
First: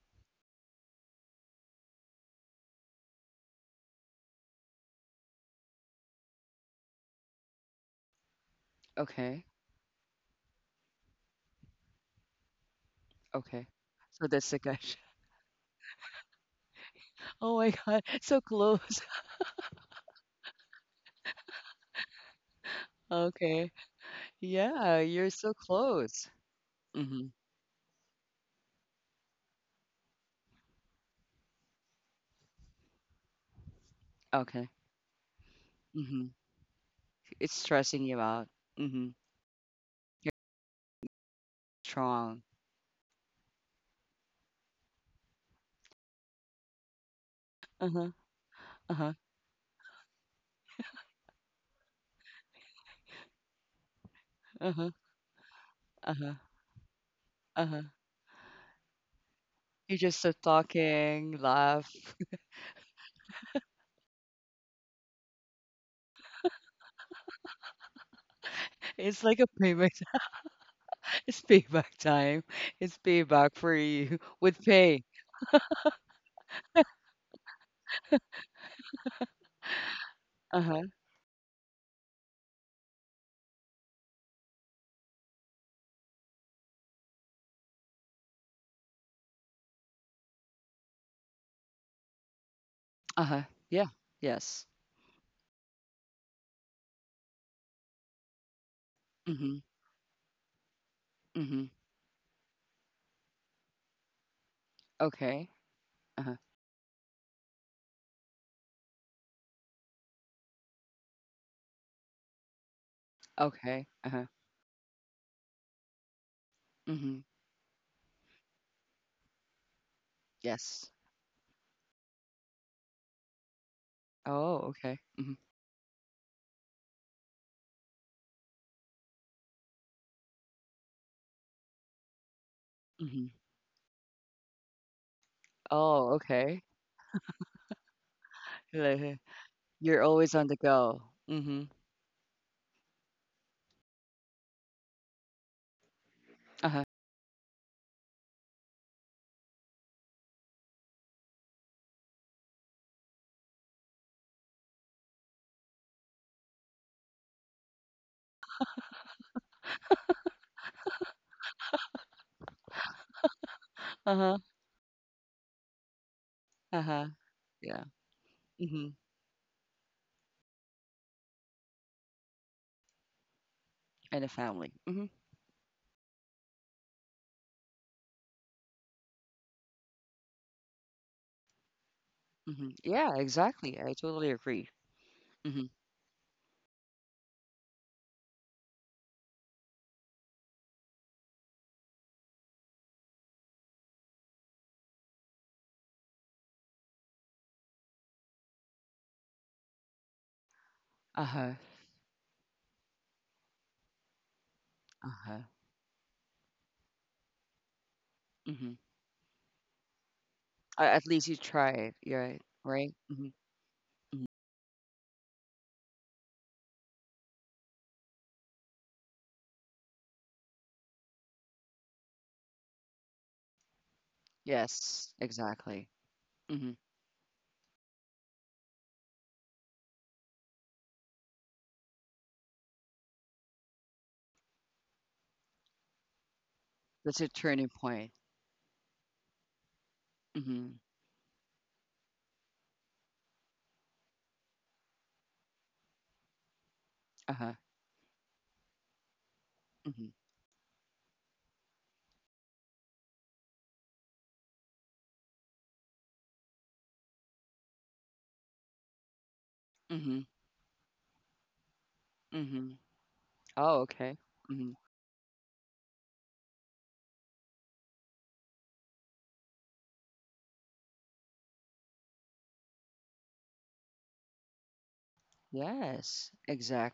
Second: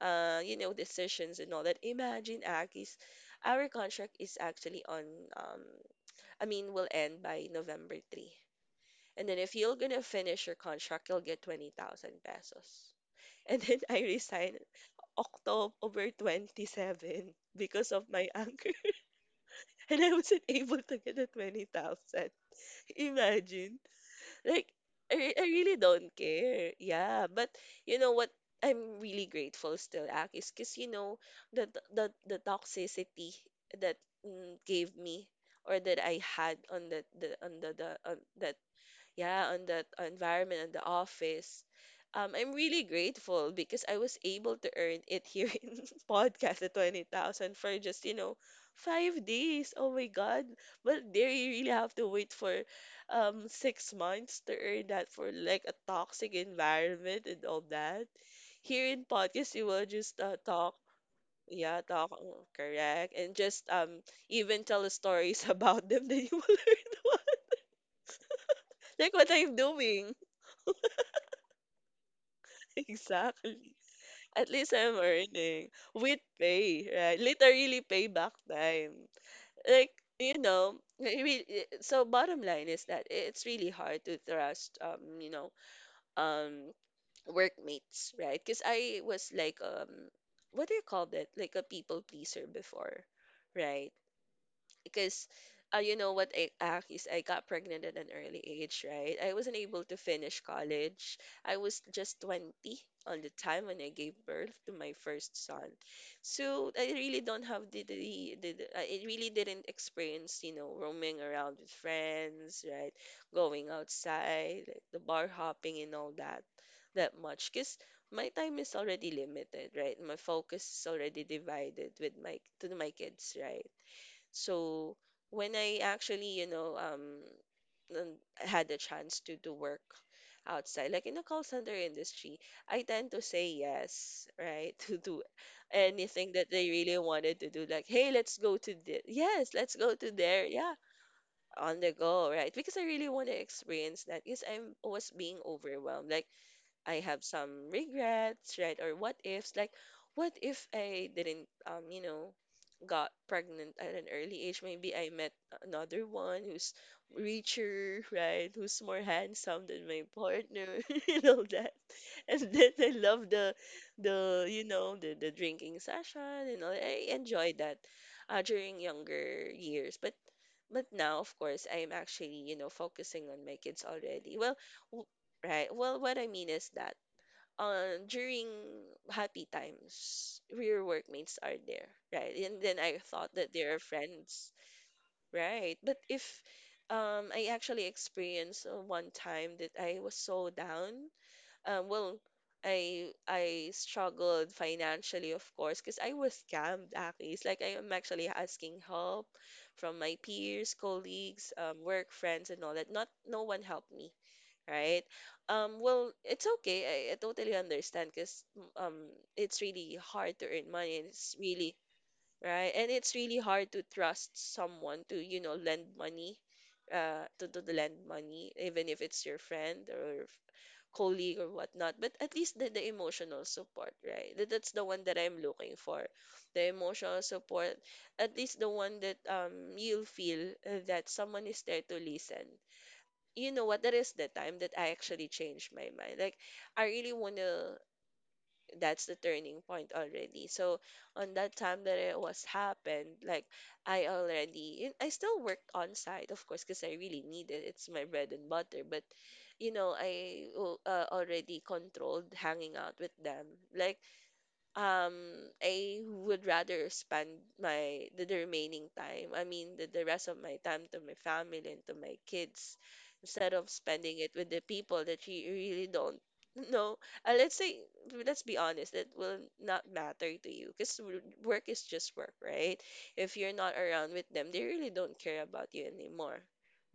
Speaker 2: you know, decisions and all that. Imagine, Akis, our contract is actually on, um, I mean, will end by November 3. And then
Speaker 1: Okay.
Speaker 2: if you're gonna finish your contract, you'll get 20,000 pesos. And
Speaker 1: Okay.
Speaker 2: then I
Speaker 1: So that's the
Speaker 2: resigned
Speaker 1: gosh.
Speaker 2: October 27
Speaker 1: Oh my
Speaker 2: because
Speaker 1: God,
Speaker 2: of my
Speaker 1: so
Speaker 2: anger.
Speaker 1: close.
Speaker 2: And I wasn't able to get the 20,000.
Speaker 1: Okay.
Speaker 2: Imagine. Like,
Speaker 1: Yeah, you're
Speaker 2: I
Speaker 1: so
Speaker 2: really don't
Speaker 1: close.
Speaker 2: care.
Speaker 1: Hmm
Speaker 2: Yeah, but you know what? I'm really grateful still, Ak, is because you know the the toxicity that
Speaker 1: Okay.
Speaker 2: gave me or that I
Speaker 1: hmm
Speaker 2: had on that the
Speaker 1: It's
Speaker 2: on the, the
Speaker 1: stressing
Speaker 2: on
Speaker 1: you out.
Speaker 2: that,
Speaker 1: Hmm
Speaker 2: yeah, on that
Speaker 1: You're
Speaker 2: environment and the office.
Speaker 1: strong.
Speaker 2: I'm really grateful because I was able to earn it here in podcast the 20,000 for
Speaker 1: Uh
Speaker 2: just,
Speaker 1: huh.
Speaker 2: you know,
Speaker 1: Uh huh.
Speaker 2: five days. Oh my God. But there you really have to wait for six months to
Speaker 1: Uh
Speaker 2: earn
Speaker 1: huh.
Speaker 2: that for like a
Speaker 1: Uh huh.
Speaker 2: toxic environment and all
Speaker 1: Uh huh.
Speaker 2: that. Here in podcast, you will
Speaker 1: You
Speaker 2: just
Speaker 1: just so
Speaker 2: talk.
Speaker 1: talking,
Speaker 2: Yeah,
Speaker 1: laugh.
Speaker 2: talk. Oh, correct. And just even tell stories about them that you will learn. Like
Speaker 1: It's
Speaker 2: what
Speaker 1: like a
Speaker 2: I'm
Speaker 1: payback.
Speaker 2: doing.
Speaker 1: It's payback time. It's payback
Speaker 2: Exactly.
Speaker 1: for you
Speaker 2: At
Speaker 1: with
Speaker 2: least I'm
Speaker 1: pay.
Speaker 2: earning with pay, right? Literally payback time. Like, you
Speaker 1: Uh
Speaker 2: know,
Speaker 1: huh.
Speaker 2: I mean, so bottom line is that it's really hard to trust, you know, um, workmates, right? Because I was like, what do you call that? Like a people pleaser before,
Speaker 1: Uh huh. Yeah.
Speaker 2: right?
Speaker 1: Yes.
Speaker 2: Because, you know what I got pregnant at an early age, right? I wasn't
Speaker 1: Mhm.
Speaker 2: able to finish college. I
Speaker 1: Mhm.
Speaker 2: was just 20 on the time when I gave birth to my first
Speaker 1: Okay.
Speaker 2: son.
Speaker 1: Uh huh.
Speaker 2: So I really don't have the I really didn't experience, roaming around with friends, right? Going
Speaker 1: Okay. Uh huh.
Speaker 2: outside, like the bar hopping and all that
Speaker 1: Mhm.
Speaker 2: much because my time is already limited, right? My focus is
Speaker 1: Yes.
Speaker 2: already divided with my to my kids, right?
Speaker 1: Oh.
Speaker 2: So
Speaker 1: Okay. Mhm.
Speaker 2: when I actually, had the chance to work outside, like in the call center industry, I tend to
Speaker 1: Mhm.
Speaker 2: say yes, right, to do
Speaker 1: Oh.
Speaker 2: anything that
Speaker 1: Okay.
Speaker 2: they really wanted to do. Like, hey, let's go to this.
Speaker 1: Like,
Speaker 2: Yes, let's go
Speaker 1: you're
Speaker 2: to
Speaker 1: always
Speaker 2: there.
Speaker 1: on the
Speaker 2: Yeah,
Speaker 1: go. Mhm.
Speaker 2: on the go, right? Because I really want to experience that. Because I was being overwhelmed. Like
Speaker 1: Uh huh.
Speaker 2: I have some regrets, right? Or what ifs? Like, what if I didn't, got pregnant at an early age? Maybe I met another one who's richer, right? Who's more handsome than my partner, you know that. And then I love the,
Speaker 1: Uh huh.
Speaker 2: the you know, the drinking session and all.
Speaker 1: Uh huh.
Speaker 2: I enjoy that
Speaker 1: Yeah.
Speaker 2: during
Speaker 1: Mhm.
Speaker 2: younger years, but. But now, of course, I am actually, you know, focusing on my kids
Speaker 1: And a
Speaker 2: already. Well,
Speaker 1: family.
Speaker 2: w-
Speaker 1: Mhm.
Speaker 2: Right. Well, what I mean is that during happy times, your workmates are there, right? And
Speaker 1: Mhm.
Speaker 2: then I
Speaker 1: Yeah.
Speaker 2: thought that they
Speaker 1: Exactly.
Speaker 2: are
Speaker 1: I totally
Speaker 2: friends,
Speaker 1: agree. Mhm.
Speaker 2: right? But if I actually experienced one time that I was so down, well, I struggled financially, of course, because I was scammed. Actually, it's like I am actually asking help from my peers,
Speaker 1: Uh huh.
Speaker 2: colleagues, work friends, and all that. Not no one helped me, right?
Speaker 1: Uh huh.
Speaker 2: Well, it's okay. I totally understand because
Speaker 1: Mhm.
Speaker 2: um, it's really hard to earn money,
Speaker 1: At
Speaker 2: and
Speaker 1: least
Speaker 2: it's
Speaker 1: you
Speaker 2: really
Speaker 1: tried. You're right.
Speaker 2: right, and
Speaker 1: Right.
Speaker 2: it's
Speaker 1: hmm
Speaker 2: really hard to trust someone to, you know, lend money, to lend money, even if it's your friend or colleague or whatnot. But at least the emotional support, right? That, that's the one
Speaker 1: Yes.
Speaker 2: that I'm looking
Speaker 1: Exactly.
Speaker 2: for, the
Speaker 1: hmm
Speaker 2: emotional support. At least the one that you'll feel that someone is there to listen. You know what, that is the time that I actually changed my mind. Like I really
Speaker 1: That's a
Speaker 2: want
Speaker 1: turning
Speaker 2: to,
Speaker 1: point.
Speaker 2: that's the turning point already.
Speaker 1: Hmm
Speaker 2: So on that time that it was happened, like I already, and I still worked on site, of course, because I really
Speaker 1: Uh
Speaker 2: need
Speaker 1: huh.
Speaker 2: it. It's my bread and butter. But you know,
Speaker 1: hmm
Speaker 2: already controlled hanging out with them. Like, um, I would rather spend my the remaining time I mean the
Speaker 1: hmm
Speaker 2: rest of my time to my family and to my
Speaker 1: hmm
Speaker 2: kids instead of
Speaker 1: Oh, okay.
Speaker 2: spending it with the
Speaker 1: hmm
Speaker 2: people that you really don't know. Uh, let's say, let's be honest, that will not matter to you because work is just work, right? If you're not around with them, they really don't care about you
Speaker 1: Yes.
Speaker 2: anymore,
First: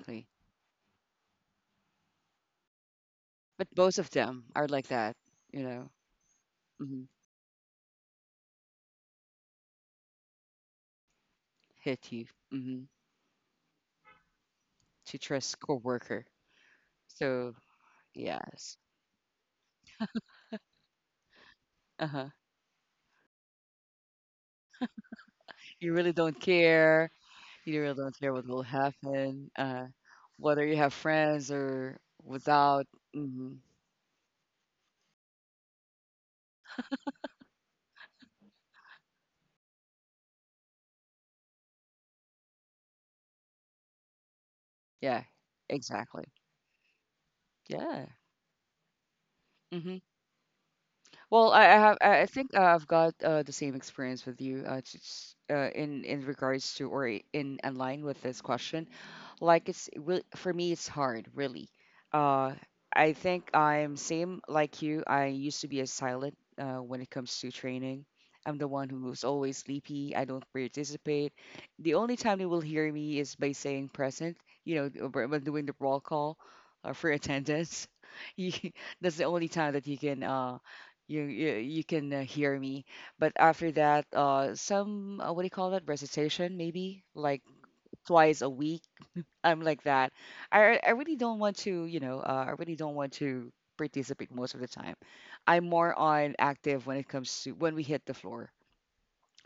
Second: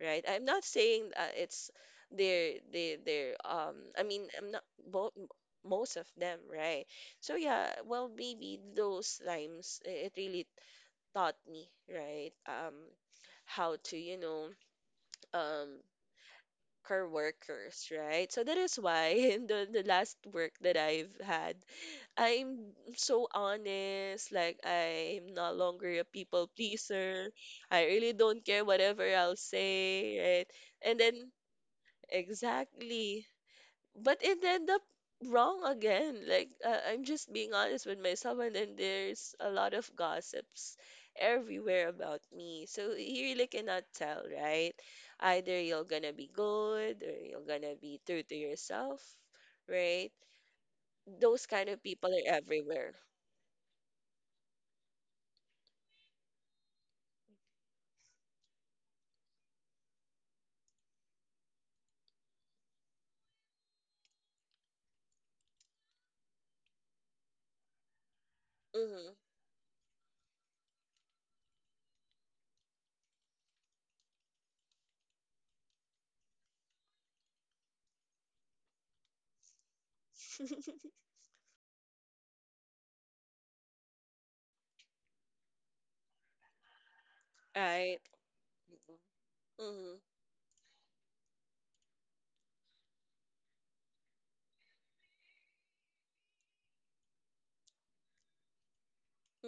Speaker 2: right? I'm not saying it's their their their
Speaker 1: But
Speaker 2: um
Speaker 1: both
Speaker 2: I
Speaker 1: of
Speaker 2: mean,
Speaker 1: them
Speaker 2: I'm not
Speaker 1: are like
Speaker 2: both,
Speaker 1: that. You know.
Speaker 2: most of them, right?
Speaker 1: Hmm
Speaker 2: So yeah, well, maybe those times, eh, it really taught me,
Speaker 1: Hit you.
Speaker 2: right?
Speaker 1: Hmm
Speaker 2: How to, you know,
Speaker 1: To trust
Speaker 2: um,
Speaker 1: coworker.
Speaker 2: care
Speaker 1: So
Speaker 2: workers, right? So that is
Speaker 1: yes.
Speaker 2: why in the last work that I've had,
Speaker 1: Uh huh.
Speaker 2: I'm so honest. Like I'm no longer
Speaker 1: You
Speaker 2: a
Speaker 1: really don't
Speaker 2: people
Speaker 1: care.
Speaker 2: pleaser. I
Speaker 1: You really
Speaker 2: really
Speaker 1: don't care
Speaker 2: don't
Speaker 1: what
Speaker 2: care
Speaker 1: will
Speaker 2: whatever I'll
Speaker 1: happen.
Speaker 2: say, right?
Speaker 1: Whether you have
Speaker 2: And then
Speaker 1: friends or without.
Speaker 2: exactly,
Speaker 1: Hmm
Speaker 2: but it ended up wrong again. Like, I'm just being honest with myself, and then there's a lot of gossips everywhere about me. So you really cannot tell, right?
Speaker 1: Yeah.
Speaker 2: Either you're gonna
Speaker 1: Exactly.
Speaker 2: be good or you're gonna be
Speaker 1: Yeah.
Speaker 2: true to yourself,
Speaker 1: Mhm.
Speaker 2: right? Those
Speaker 1: Well, I,
Speaker 2: kind
Speaker 1: I
Speaker 2: of
Speaker 1: have.
Speaker 2: people
Speaker 1: I
Speaker 2: are
Speaker 1: I think I've
Speaker 2: everywhere.
Speaker 1: got the same experience with you. In regards to or in line with this question, like it's really for me, it's hard, really. Uh, I think I'm same like you. I used to be a silent when it comes to training. I'm the one
Speaker 2: Hmm.
Speaker 1: who's always sleepy. I don't participate. The only time they will hear me is by saying present. You know, when doing the roll call for attendance. You, that's the only time that you can. You can hear me. But after that, some what do you call that recitation? Maybe like
Speaker 2: Right.
Speaker 1: twice a week. I'm like
Speaker 2: Mm-hmm.
Speaker 1: that. I really don't want to, you know, I really don't want to participate most of the time. I'm more on active when it comes to when we hit the floor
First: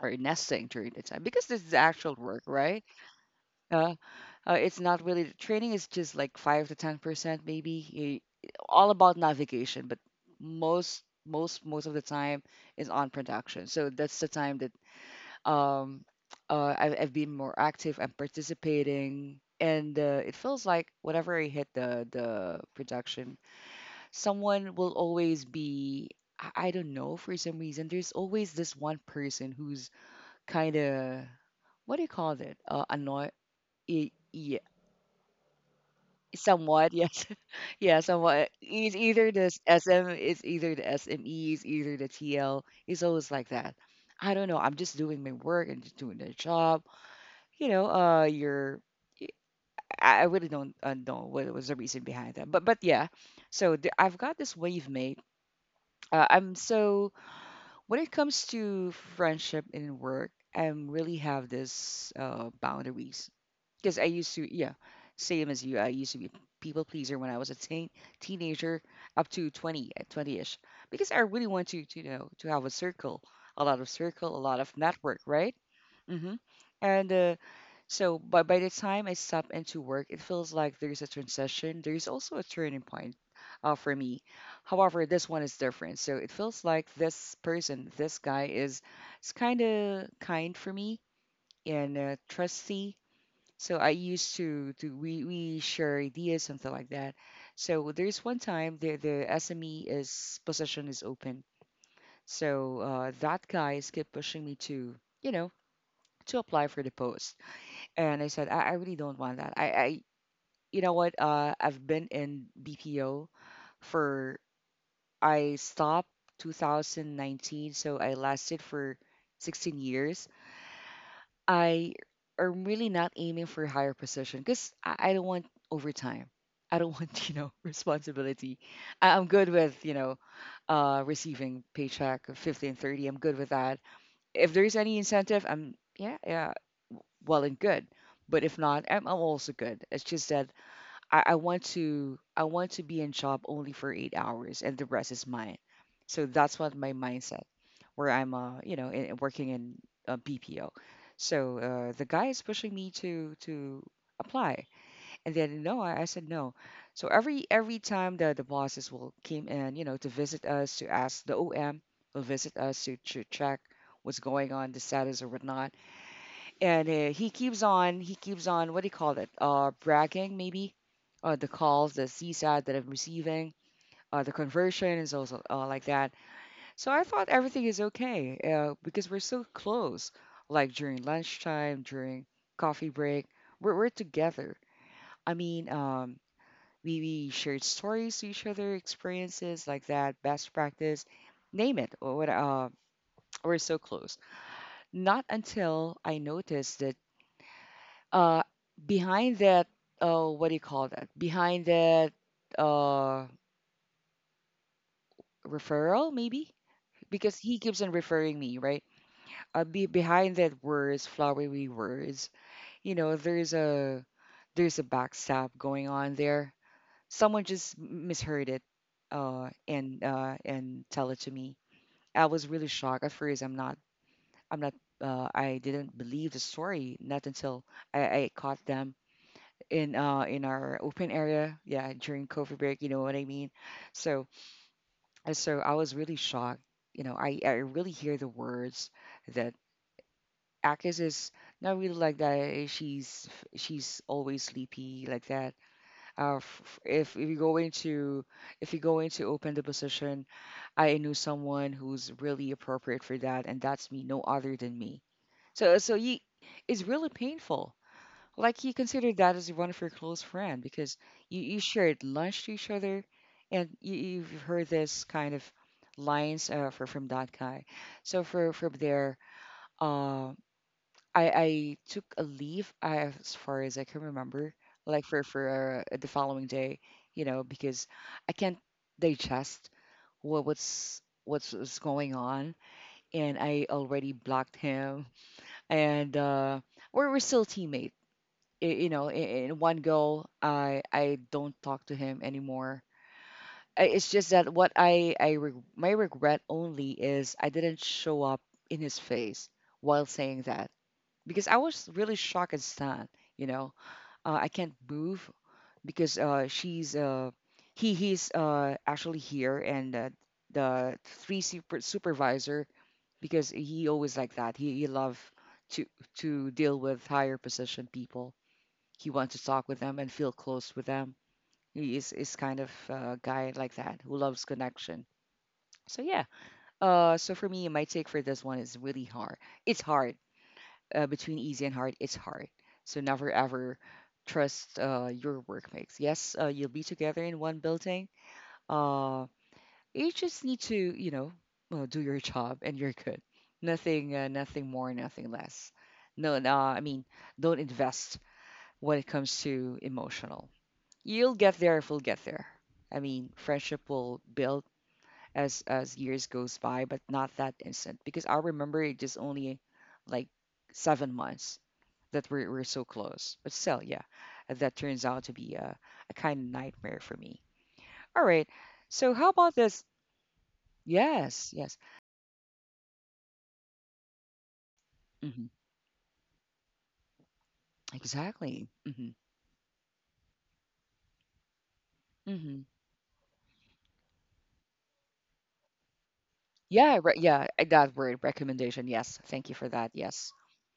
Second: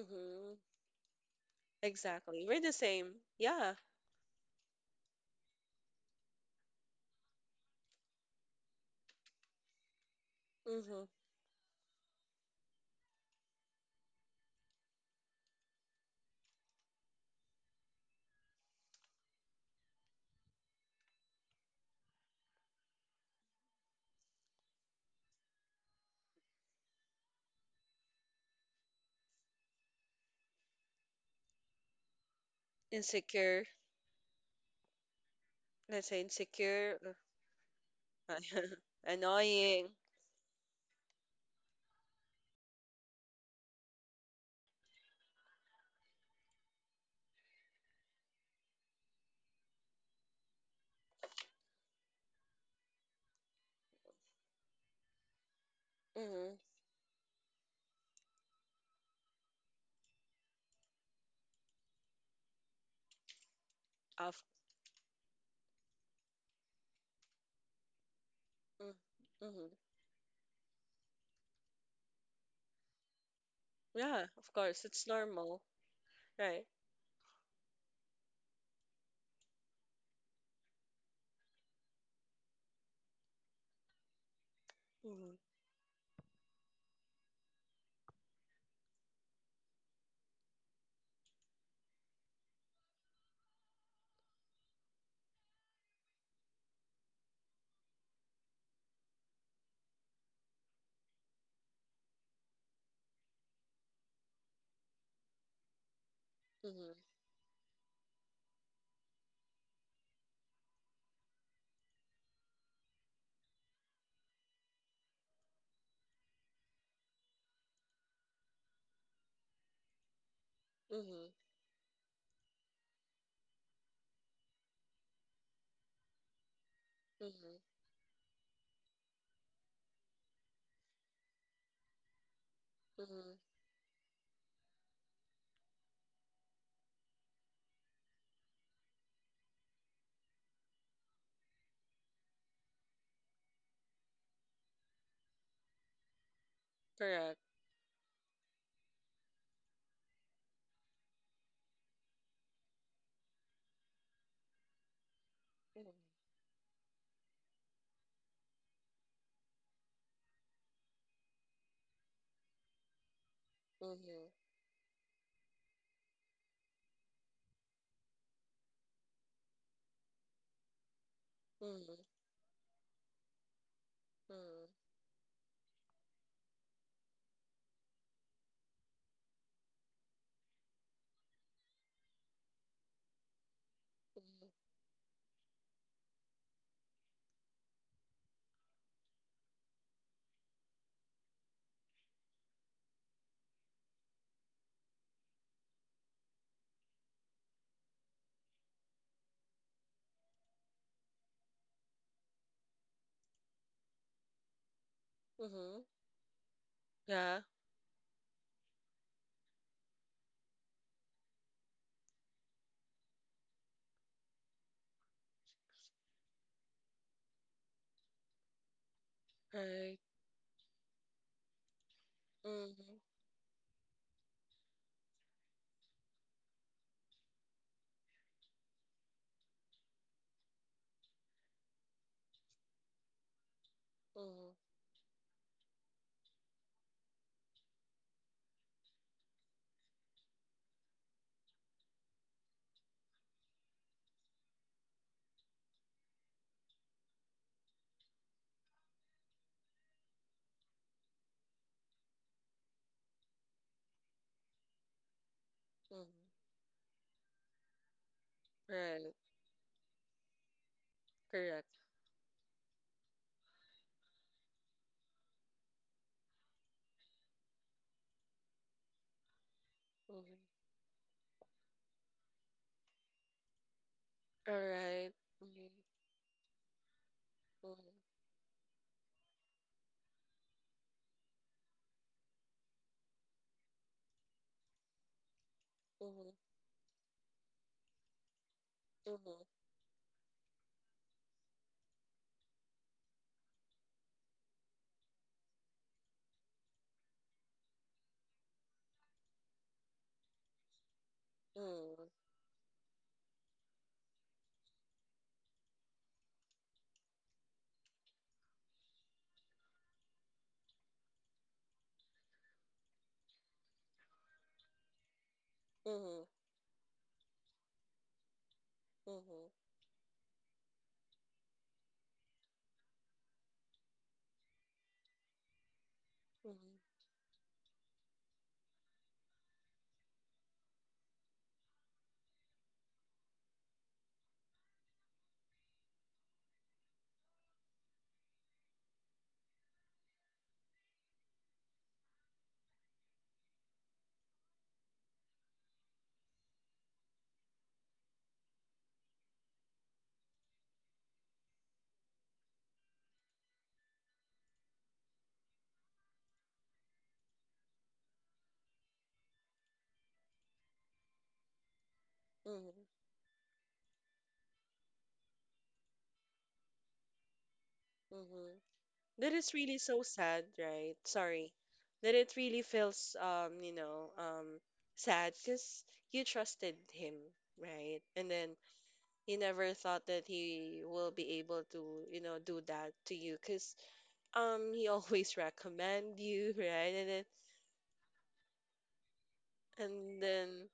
Speaker 1: or nesting during the time because this is actual
Speaker 2: Exactly.
Speaker 1: work,
Speaker 2: We're the
Speaker 1: right?
Speaker 2: same. Yeah.
Speaker 1: It's not really the training is just like 5 to 10% maybe. You- all about navigation, but
Speaker 2: Mm-hmm.
Speaker 1: most of the time is on production. So that's the time that um I've been more active, and participating, and it feels like whenever I hit the production, someone will always be. I don't know for some reason. There's always this one person who's kind of what do you call it? Annoy.
Speaker 2: Insecure.
Speaker 1: Yeah,
Speaker 2: Let's say
Speaker 1: somewhat,
Speaker 2: insecure.
Speaker 1: yes. Yeah,
Speaker 2: Uh,
Speaker 1: somewhat. It's either the
Speaker 2: annoying.
Speaker 1: SM, it's either the SME, it's either the TL. It's always like that. I don't know. I'm just doing my work and just doing the job. You know, y- I really don't know what was the reason behind that, but yeah. So I've got this wave mate.
Speaker 2: Mm-hmm.
Speaker 1: I'm so when it comes to friendship and work, I'm really have this boundaries. Because I used
Speaker 2: Of.
Speaker 1: to, yeah, same as you. I used to be a people pleaser when I was a teenager, up
Speaker 2: Mm-hmm.
Speaker 1: to
Speaker 2: Mm-hmm.
Speaker 1: 20, 20-ish. Because I really want to, you know, to have a circle, a lot of
Speaker 2: Yeah,
Speaker 1: circle, a
Speaker 2: of
Speaker 1: lot of
Speaker 2: course, it's
Speaker 1: network, right?
Speaker 2: normal,
Speaker 1: Mm-hmm.
Speaker 2: right?
Speaker 1: And so by the time I step into work, it feels like there's a transition. There's also a turning point for me. However, this
Speaker 2: Mm-hmm.
Speaker 1: one is different. So it feels like this person, this guy is kind of kind for me and trusty, so I used to do we share ideas, something like that. So there's one time the SME is position is open. So that guy kept pushing me to you know to apply for the
Speaker 2: Mm-hmm.
Speaker 1: post, and I said I really don't want that. I you know what? I've been in BPO for I stopped 2019, so I lasted for 16 years.
Speaker 2: Mm-hmm.
Speaker 1: I am really not aiming for a higher position because I don't want overtime. I don't want,
Speaker 2: Mm-hmm.
Speaker 1: responsibility. I'm good with, you know, receiving paycheck of 50 and 30. I'm good
Speaker 2: Mm-hmm.
Speaker 1: with that. If there's any incentive, I'm, yeah, yeah, well and good. But if not, I'm also good. It's just that I want to be in job only for 8 hours and the rest is mine. So that's what my
Speaker 2: Correct.
Speaker 1: mindset where I'm in, working in BPO. So the guy is pushing me to apply and then no
Speaker 2: Mm-hmm.
Speaker 1: I said no. So every time the bosses will came in to visit us to ask the OM will visit us to check what's
Speaker 2: Mm-hmm.
Speaker 1: going on the status or whatnot and he keeps on what do you call it bragging maybe, the calls, the
Speaker 2: Mm-hmm.
Speaker 1: csat that I'm receiving, the conversion is also like that. So I thought everything is okay, because we're so close, like during lunchtime, during coffee break we're
Speaker 2: Mm-hmm.
Speaker 1: together. I mean we shared stories to each other, experiences like that, best practice, name it or what. We're so close, not until I noticed that uh behind that, what do you call that behind that uh
Speaker 2: Mm-hmm.
Speaker 1: referral maybe, because
Speaker 2: Yeah.
Speaker 1: he keeps on referring me right. Behind that words, flowery words, you know, there's a backstab going on there. Someone just misheard it
Speaker 2: Right.
Speaker 1: and tell it to me. I was really shocked at
Speaker 2: Mm-hmm.
Speaker 1: first. I'm not I didn't believe the story, not until I caught them in our open area, yeah, during covid break, you know what I mean? So
Speaker 2: Mm-hmm.
Speaker 1: so I was really shocked. You know, I really hear the words that Akis is not really like that eh, she's always sleepy like that. uh f- if, if you go into if you go into open the position, I knew someone who's really appropriate for that, and that's me, no other than me. So so
Speaker 2: Mm-hmm.
Speaker 1: you it's really painful. Like you consider
Speaker 2: Right.
Speaker 1: that as one of your close friend, because you
Speaker 2: Correct.
Speaker 1: shared lunch to each other, and you, you've heard this kind of lines from that guy. So for from there, uh,
Speaker 2: Mm-hmm.
Speaker 1: I took a leave, as far as I can remember,
Speaker 2: All
Speaker 1: like
Speaker 2: right.
Speaker 1: for
Speaker 2: Mm-hmm.
Speaker 1: for uh, the following day, you know, because I can't digest what's going on, and I already blocked him, and
Speaker 2: Mm-hmm.
Speaker 1: we're still teammates. You know,
Speaker 2: Mm-hmm.
Speaker 1: in one go, I don't talk to him anymore. I- It's just that what my regret only is I didn't show up in his face while saying that, because I was
Speaker 2: Mm-hmm.
Speaker 1: really shocked and stunned. You know, I can't move because she's he's actually here, and the three supervisor, because he always like that. He love to
Speaker 2: Mm-hmm. Mm-hmm.
Speaker 1: to deal with higher position people. He wants to talk
Speaker 2: Mm-hmm.
Speaker 1: with them and feel close with them. He is kind of a guy like that, who loves connection. So yeah.
Speaker 2: Mm-hmm.
Speaker 1: So for me, my take for this one is really hard. It's hard. Between easy and hard, it's hard. So never ever trust your workmates. Yes, you'll be together in one building. Uh, you just need to, you know, do your job and you're good. Nothing, nothing more, nothing less. No, no, don't invest when it comes to emotional. You'll get there if we'll get there. I mean, friendship will build as years goes by, but not that instant. Because I remember it just only like 7 months that we're so
Speaker 2: Mm-hmm.
Speaker 1: close. But still, yeah, that turns out to be a kind of nightmare for me. All right.
Speaker 2: Mm-hmm.
Speaker 1: So how
Speaker 2: That
Speaker 1: about
Speaker 2: is really
Speaker 1: this?
Speaker 2: so sad, right?
Speaker 1: Yes,
Speaker 2: Sorry.
Speaker 1: yes.
Speaker 2: That it really feels, you know, sad
Speaker 1: Hmm.
Speaker 2: because you trusted him, right? And then
Speaker 1: Exactly. Hmm.
Speaker 2: you never thought that he will be able to, you know, do
Speaker 1: Hmm.
Speaker 2: that to you because, he always recommend you, right?
Speaker 1: Yeah, yeah, that word, recommendation. Yes, thank you for that.
Speaker 2: And
Speaker 1: Yes,
Speaker 2: then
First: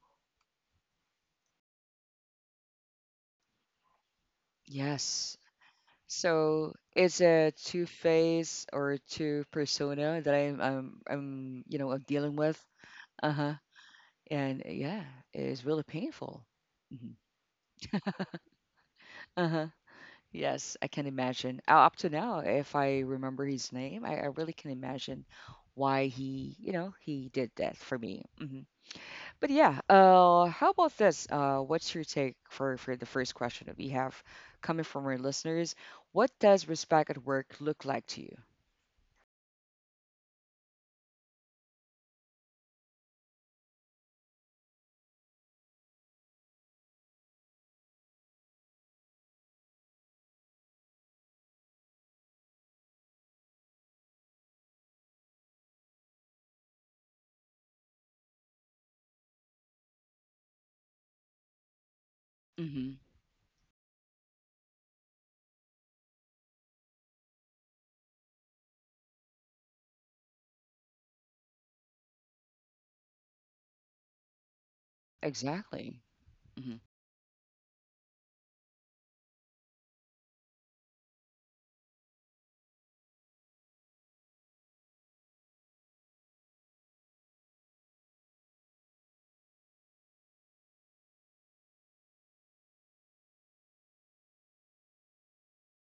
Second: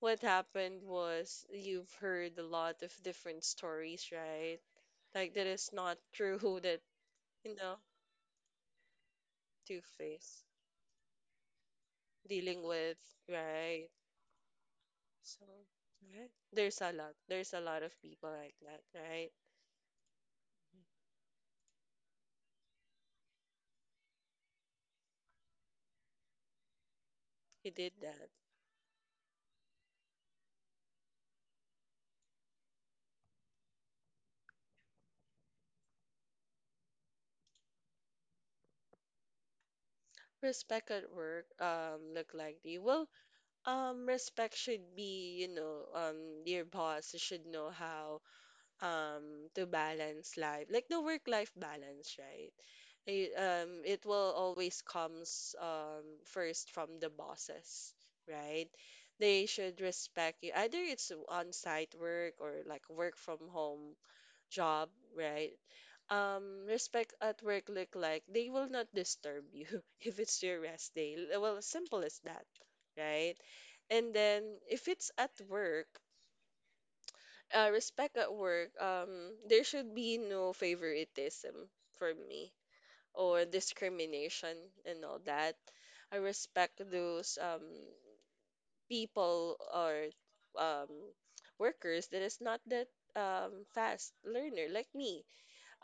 Speaker 2: what happened was you've heard a lot of different stories, right? Like
Speaker 1: yes.
Speaker 2: that is not true,
Speaker 1: So
Speaker 2: that,
Speaker 1: it's a
Speaker 2: you know,
Speaker 1: two face or two persona that
Speaker 2: Two-Face
Speaker 1: I'm you know I'm dealing with.
Speaker 2: dealing with,
Speaker 1: Uh-huh.
Speaker 2: right?
Speaker 1: And yeah,
Speaker 2: So,
Speaker 1: it's really
Speaker 2: right?
Speaker 1: painful.
Speaker 2: There's a lot.
Speaker 1: Mhm.
Speaker 2: There's a lot of people like that, right?
Speaker 1: Uh-huh. Yes, I can imagine. Up to now, if I remember his name, I really can imagine why he, you know, he did
Speaker 2: He
Speaker 1: that
Speaker 2: did
Speaker 1: for me.
Speaker 2: that.
Speaker 1: Hmm. But yeah, how about this? What's your take for the first question that we have coming from our listeners? What does respect at work look like to
Speaker 2: Respect at work, look like the, well, respect should be, you know, your boss should know how to balance life, like the work-life balance, right? It will always comes first from the bosses, right? They should respect you. Either it's on-site work or like
Speaker 1: you?
Speaker 2: work from home job, right? Respect at work look like they will not disturb you if it's your rest day. Well, simple as that, right? And then if it's at work,
Speaker 1: Exactly. Mhm.
Speaker 2: respect at work, there should be no favoritism for me or discrimination and all that. I respect those, people or, um, workers that is not that, fast learner like me.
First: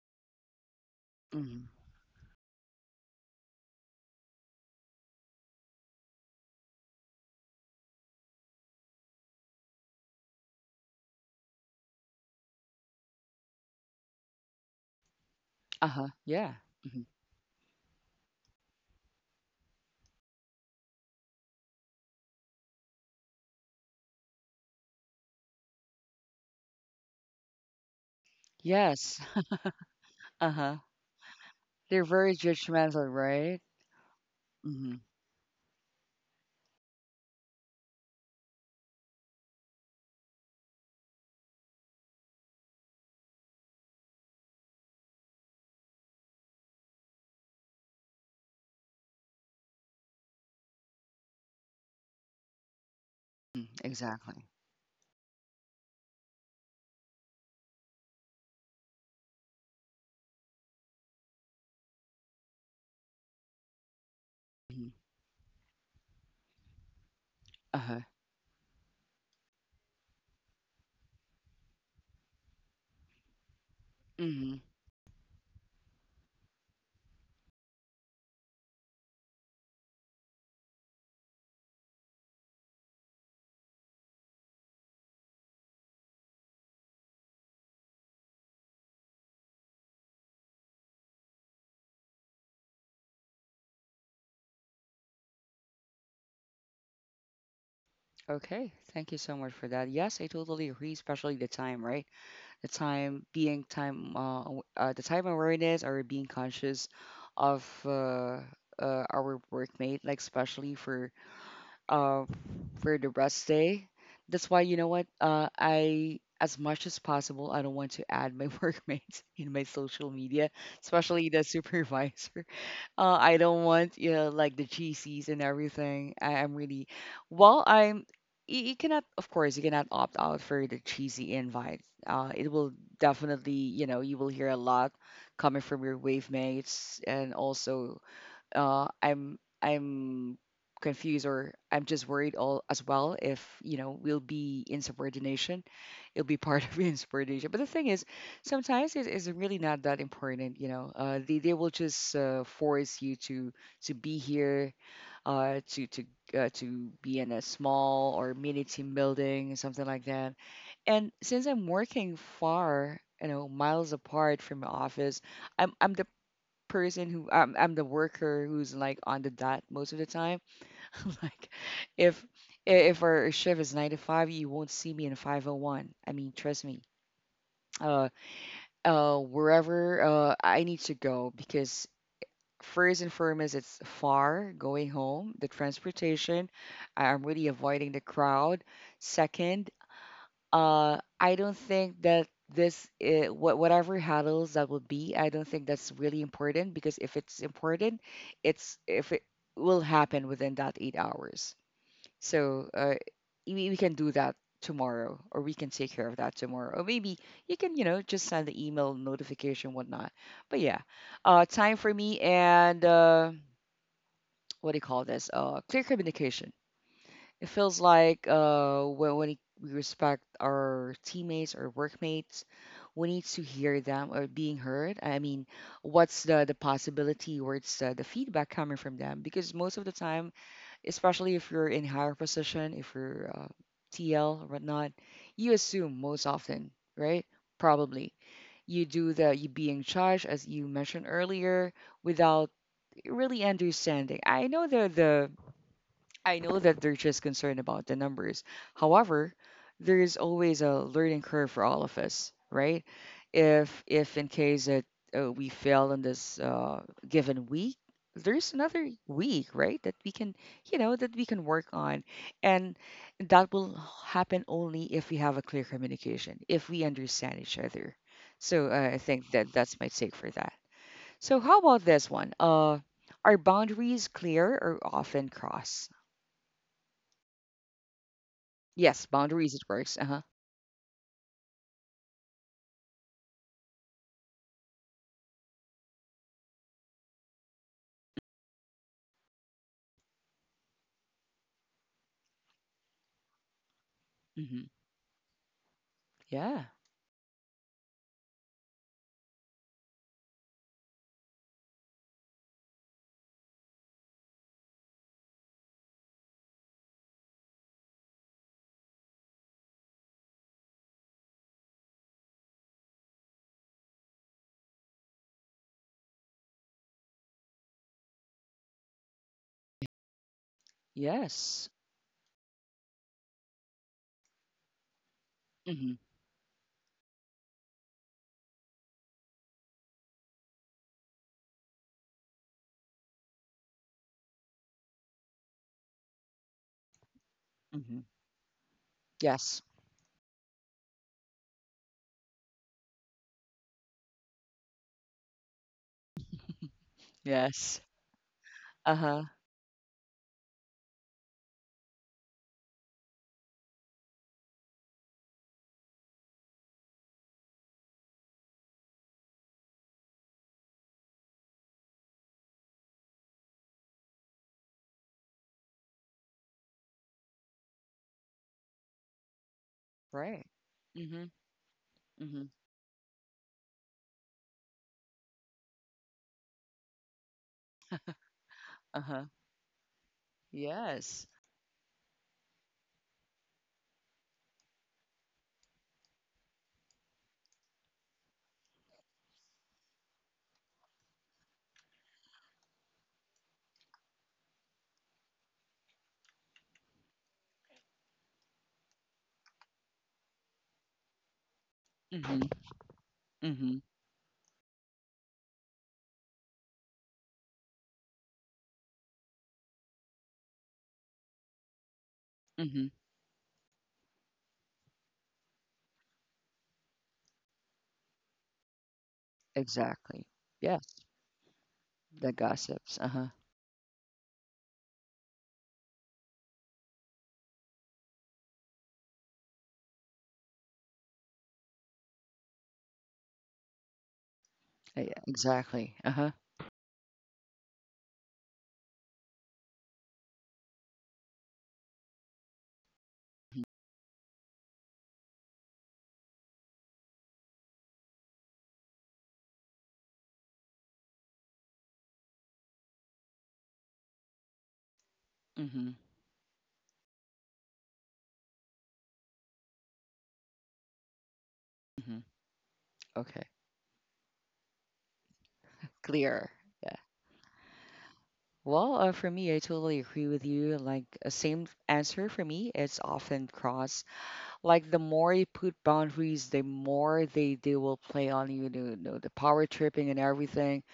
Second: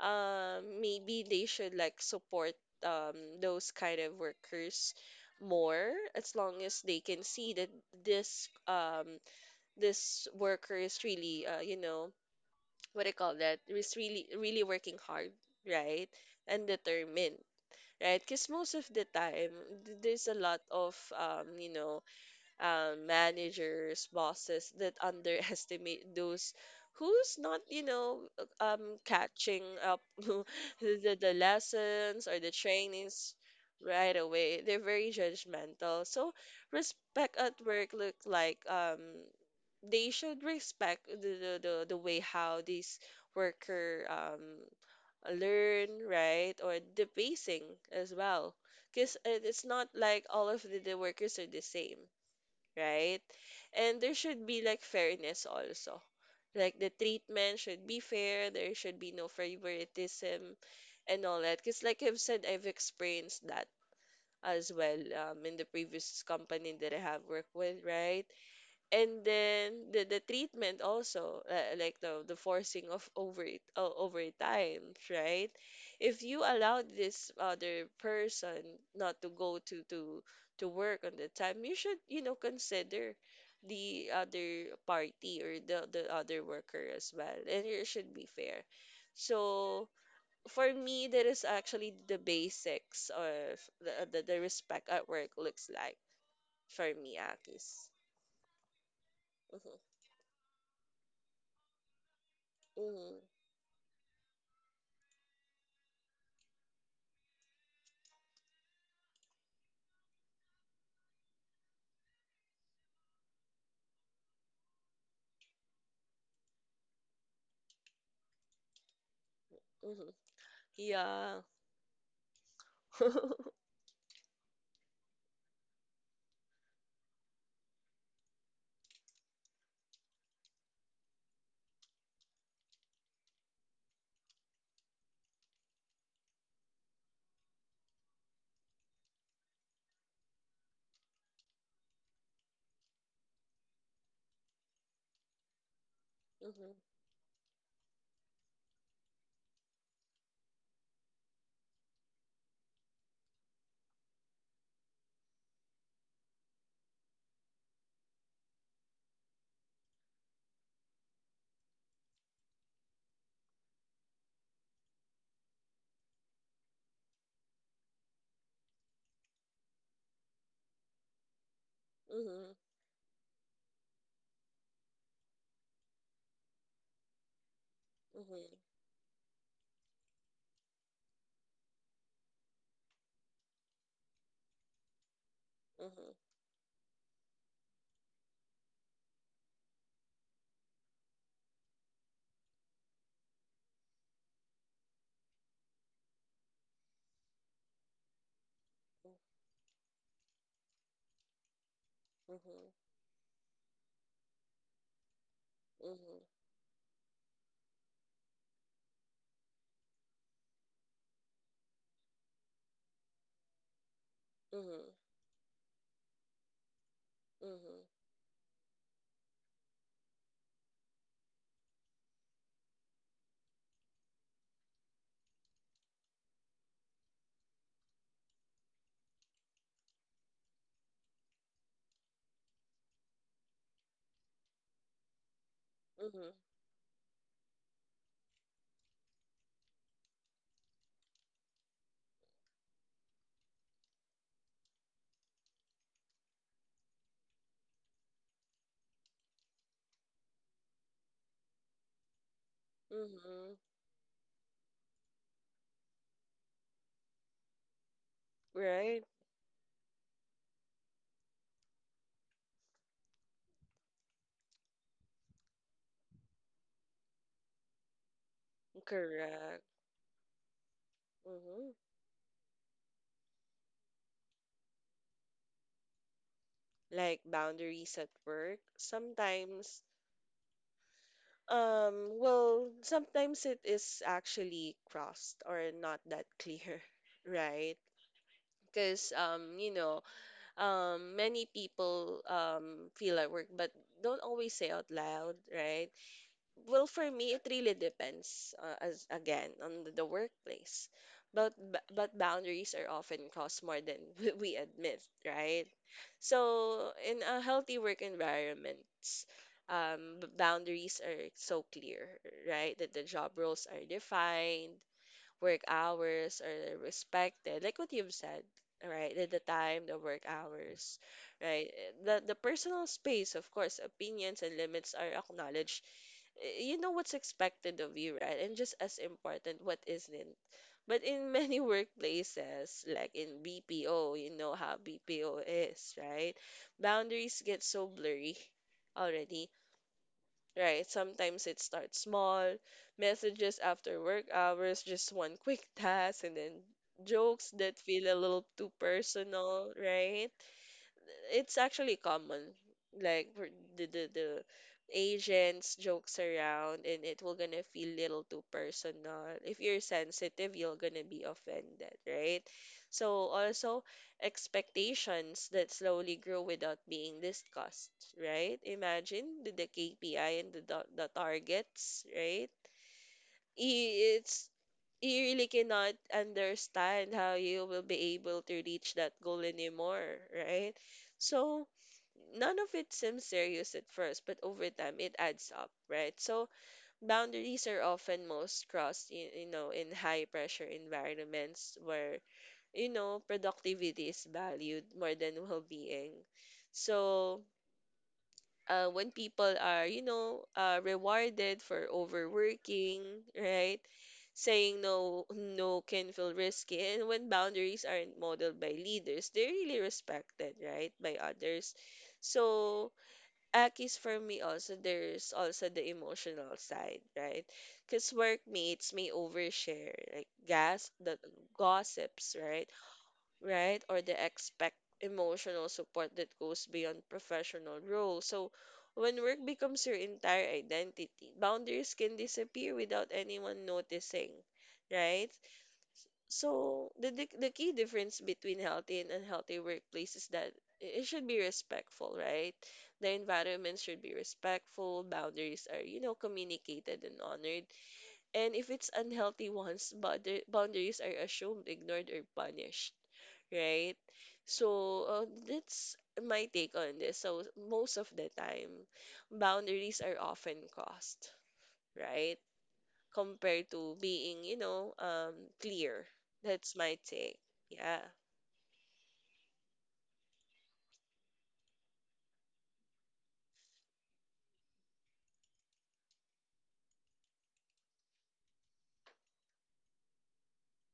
Speaker 2: Um, maybe they
Speaker 1: Mhm.
Speaker 2: should like support, um, those kind of workers more, as long as they can see that this, this worker is really, you know, what I call that is really really working hard, right?
Speaker 1: Uh-huh. Yeah.
Speaker 2: And
Speaker 1: Mhm.
Speaker 2: determined, right? Because most of the time, there's a lot of, you know, managers, bosses that underestimate those who's not, you know,
Speaker 1: Yes.
Speaker 2: catching up the,
Speaker 1: Uh-huh.
Speaker 2: the
Speaker 1: They're
Speaker 2: lessons
Speaker 1: very
Speaker 2: or the
Speaker 1: judgmental,
Speaker 2: trainings
Speaker 1: right?
Speaker 2: right away. They're
Speaker 1: Mhm.
Speaker 2: very judgmental. So respect at work look like, they should respect the way how these worker, learn, right? Or the pacing as well. Because it's not like all of the workers are the same, right?
Speaker 1: Mm,
Speaker 2: And there
Speaker 1: exactly.
Speaker 2: should be like fairness also. Like the treatment should be fair, there should be no favoritism and all that. Because like I've said, I've experienced that as
Speaker 1: Mhm.
Speaker 2: well, in the previous company that I have worked with,
Speaker 1: Uh-huh.
Speaker 2: right? And then the treatment also, like the forcing of over
Speaker 1: Mhm.
Speaker 2: time, right? If you allow this other person not to go to work on the time, you should, you know, consider the other party or the other worker as well, and it should be fair. So for me, that is actually the basics of the respect at work looks like, for me, Akis.
Speaker 1: Okay. Thank you so much for that.
Speaker 2: Mm-hmm.
Speaker 1: Yes, I totally agree, especially the time, right? The time,
Speaker 2: Mm-hmm.
Speaker 1: being time the time awareness or being conscious of our workmate, like especially uh, for the rest day. That's why, you know what? As much as possible, I don't want to add my workmates in my
Speaker 2: Mm-hmm.
Speaker 1: social media, especially
Speaker 2: Yeah.
Speaker 1: the supervisor. I don't want, you know, like the GCs and everything. I am really, well, I'm, you cannot, of course, you cannot opt out for the cheesy invite. It will definitely, you know, you will hear a lot coming from your wave mates. And also I'm confused, or I'm just worried all as well, if you know we'll be insubordination. It'll be part
Speaker 2: Mm-hmm.
Speaker 1: of insubordination. But the thing is, sometimes it is really not that important. You know, they will just force you to be here, uh, to to to be in a small or mini team building, something like that. And since I'm working far, you know, miles apart from my office, I'm the person who I'm the worker who's like on the dot most of the time. Like if
Speaker 2: Mm-hmm.
Speaker 1: if our shift is nine to five, you won't see me in 501. I mean, trust me. Uh,
Speaker 2: Mm-hmm.
Speaker 1: wherever I need to go, because first and foremost, it's far going home, the
Speaker 2: Mm-hmm.
Speaker 1: transportation. I'm really avoiding the crowd. Second, I don't think that this whatever handles that would be, I don't think that's really important, because if it's important, it's if it will happen within that 8 hours. So
Speaker 2: Mm-hmm.
Speaker 1: we can do that tomorrow, or we can take care of that tomorrow, or maybe you can, you know, just send the email notification whatnot. But yeah, time for me, and
Speaker 2: Mm-hmm.
Speaker 1: what do you
Speaker 2: Mm-hmm.
Speaker 1: call this? Clear communication. It feels
Speaker 2: Mm-hmm.
Speaker 1: like when it- we respect our teammates or workmates, we need to hear them or being heard. I mean, what's the possibility, what's the feedback coming from them? Because most of the time, especially if you're in higher position, if you're TL or whatnot, you assume most
Speaker 2: Mm-hmm.
Speaker 1: often, right? Probably. You do the you being charged, as you mentioned earlier, without really understanding. I know the I know that they're just concerned about the numbers. However, there is always a learning curve for all of us, right?
Speaker 2: Mm-hmm.
Speaker 1: If In case that we fail in this given week, there's another
Speaker 2: Right?
Speaker 1: week, right? That we can, you know, that we can work on, and that will happen only if we have a clear communication, if we understand each other. So I think that
Speaker 2: Correct.
Speaker 1: that's my take for that. So how
Speaker 2: Mm-hmm.
Speaker 1: about this one? Are boundaries clear or often crossed?
Speaker 2: Like boundaries at work.
Speaker 1: Yes, boundaries it
Speaker 2: Sometimes,
Speaker 1: works. Uh huh.
Speaker 2: well, sometimes it is actually crossed or not that clear, right? Because, you know, many people feel at work, but don't always say
Speaker 1: Hmm.
Speaker 2: out loud, right?
Speaker 1: Yeah.
Speaker 2: Well, for me, it really depends, as again, on the workplace. But but boundaries are often crossed more than we admit, right? So in a healthy work environments, boundaries are so clear, right? That the job roles are defined, work hours are respected. Like what you've said, right? The time, the work hours,
Speaker 1: Yes.
Speaker 2: right? The personal space, of course, opinions and limits are acknowledged.
Speaker 1: Hmm.
Speaker 2: You know what's expected of you, right? And just as important, what isn't. But in many workplaces, like in BPO, you know how BPO is, right? Boundaries get so
Speaker 1: Hmm.
Speaker 2: blurry already,
Speaker 1: Yes.
Speaker 2: right? Sometimes it starts small, messages after work hours, just one quick task, and then jokes
Speaker 1: Yes.
Speaker 2: that feel a little too
Speaker 1: Uh huh.
Speaker 2: personal, right? It's actually common. Like for the Asians jokes around, and it will gonna feel little too personal. If you're sensitive, you're gonna be offended, right? So also expectations that slowly grow without being discussed, right? Imagine the KPI
Speaker 1: Right.
Speaker 2: and the
Speaker 1: Hmm.
Speaker 2: targets,
Speaker 1: Hmm.
Speaker 2: right? It's you really cannot understand how you will be able to reach
Speaker 1: Uh
Speaker 2: that
Speaker 1: huh.
Speaker 2: goal anymore, right?
Speaker 1: Yes.
Speaker 2: So none of it seems serious at first, but over time it adds up, right? So boundaries are often most crossed, you know, in high pressure environments where, you know, productivity is valued more than well being. So, when people are, you know, rewarded for
Speaker 1: Hmm.
Speaker 2: overworking,
Speaker 1: Hmm.
Speaker 2: right? Saying no can feel risky. And when boundaries aren't modeled by leaders, they're really respected, right, by others.
Speaker 1: Hmm.
Speaker 2: So, Akis, for me also, there's also the emotional side, right? Because workmates may overshare,
Speaker 1: Exactly.
Speaker 2: like
Speaker 1: Yes.
Speaker 2: gas, the
Speaker 1: The
Speaker 2: gossips, right?
Speaker 1: gossips. Uh huh.
Speaker 2: Right? Or they expect emotional support that goes beyond professional roles. So when work becomes your entire identity, boundaries can disappear without anyone noticing,
Speaker 1: Yeah.
Speaker 2: right?
Speaker 1: Exactly. Uh huh.
Speaker 2: So the key difference between healthy and unhealthy workplace is that it should be respectful, right? The environment should be respectful, boundaries are, you know, communicated and honored. And if it's unhealthy ones, boundaries are assumed, ignored, or punished, right? So
Speaker 1: Mm-hmm.
Speaker 2: that's my take on this. So most of the time, boundaries are often crossed,
Speaker 1: Mm-hmm.
Speaker 2: right?
Speaker 1: Okay.
Speaker 2: Compared to being, clear.
Speaker 1: Clear.
Speaker 2: That's
Speaker 1: Yeah.
Speaker 2: my take. Yeah.
Speaker 1: Well, for me, I totally agree with you. Like, same answer for me. It's often cross. Like the more you put boundaries, the more they will play on you. You know, the power tripping and everything.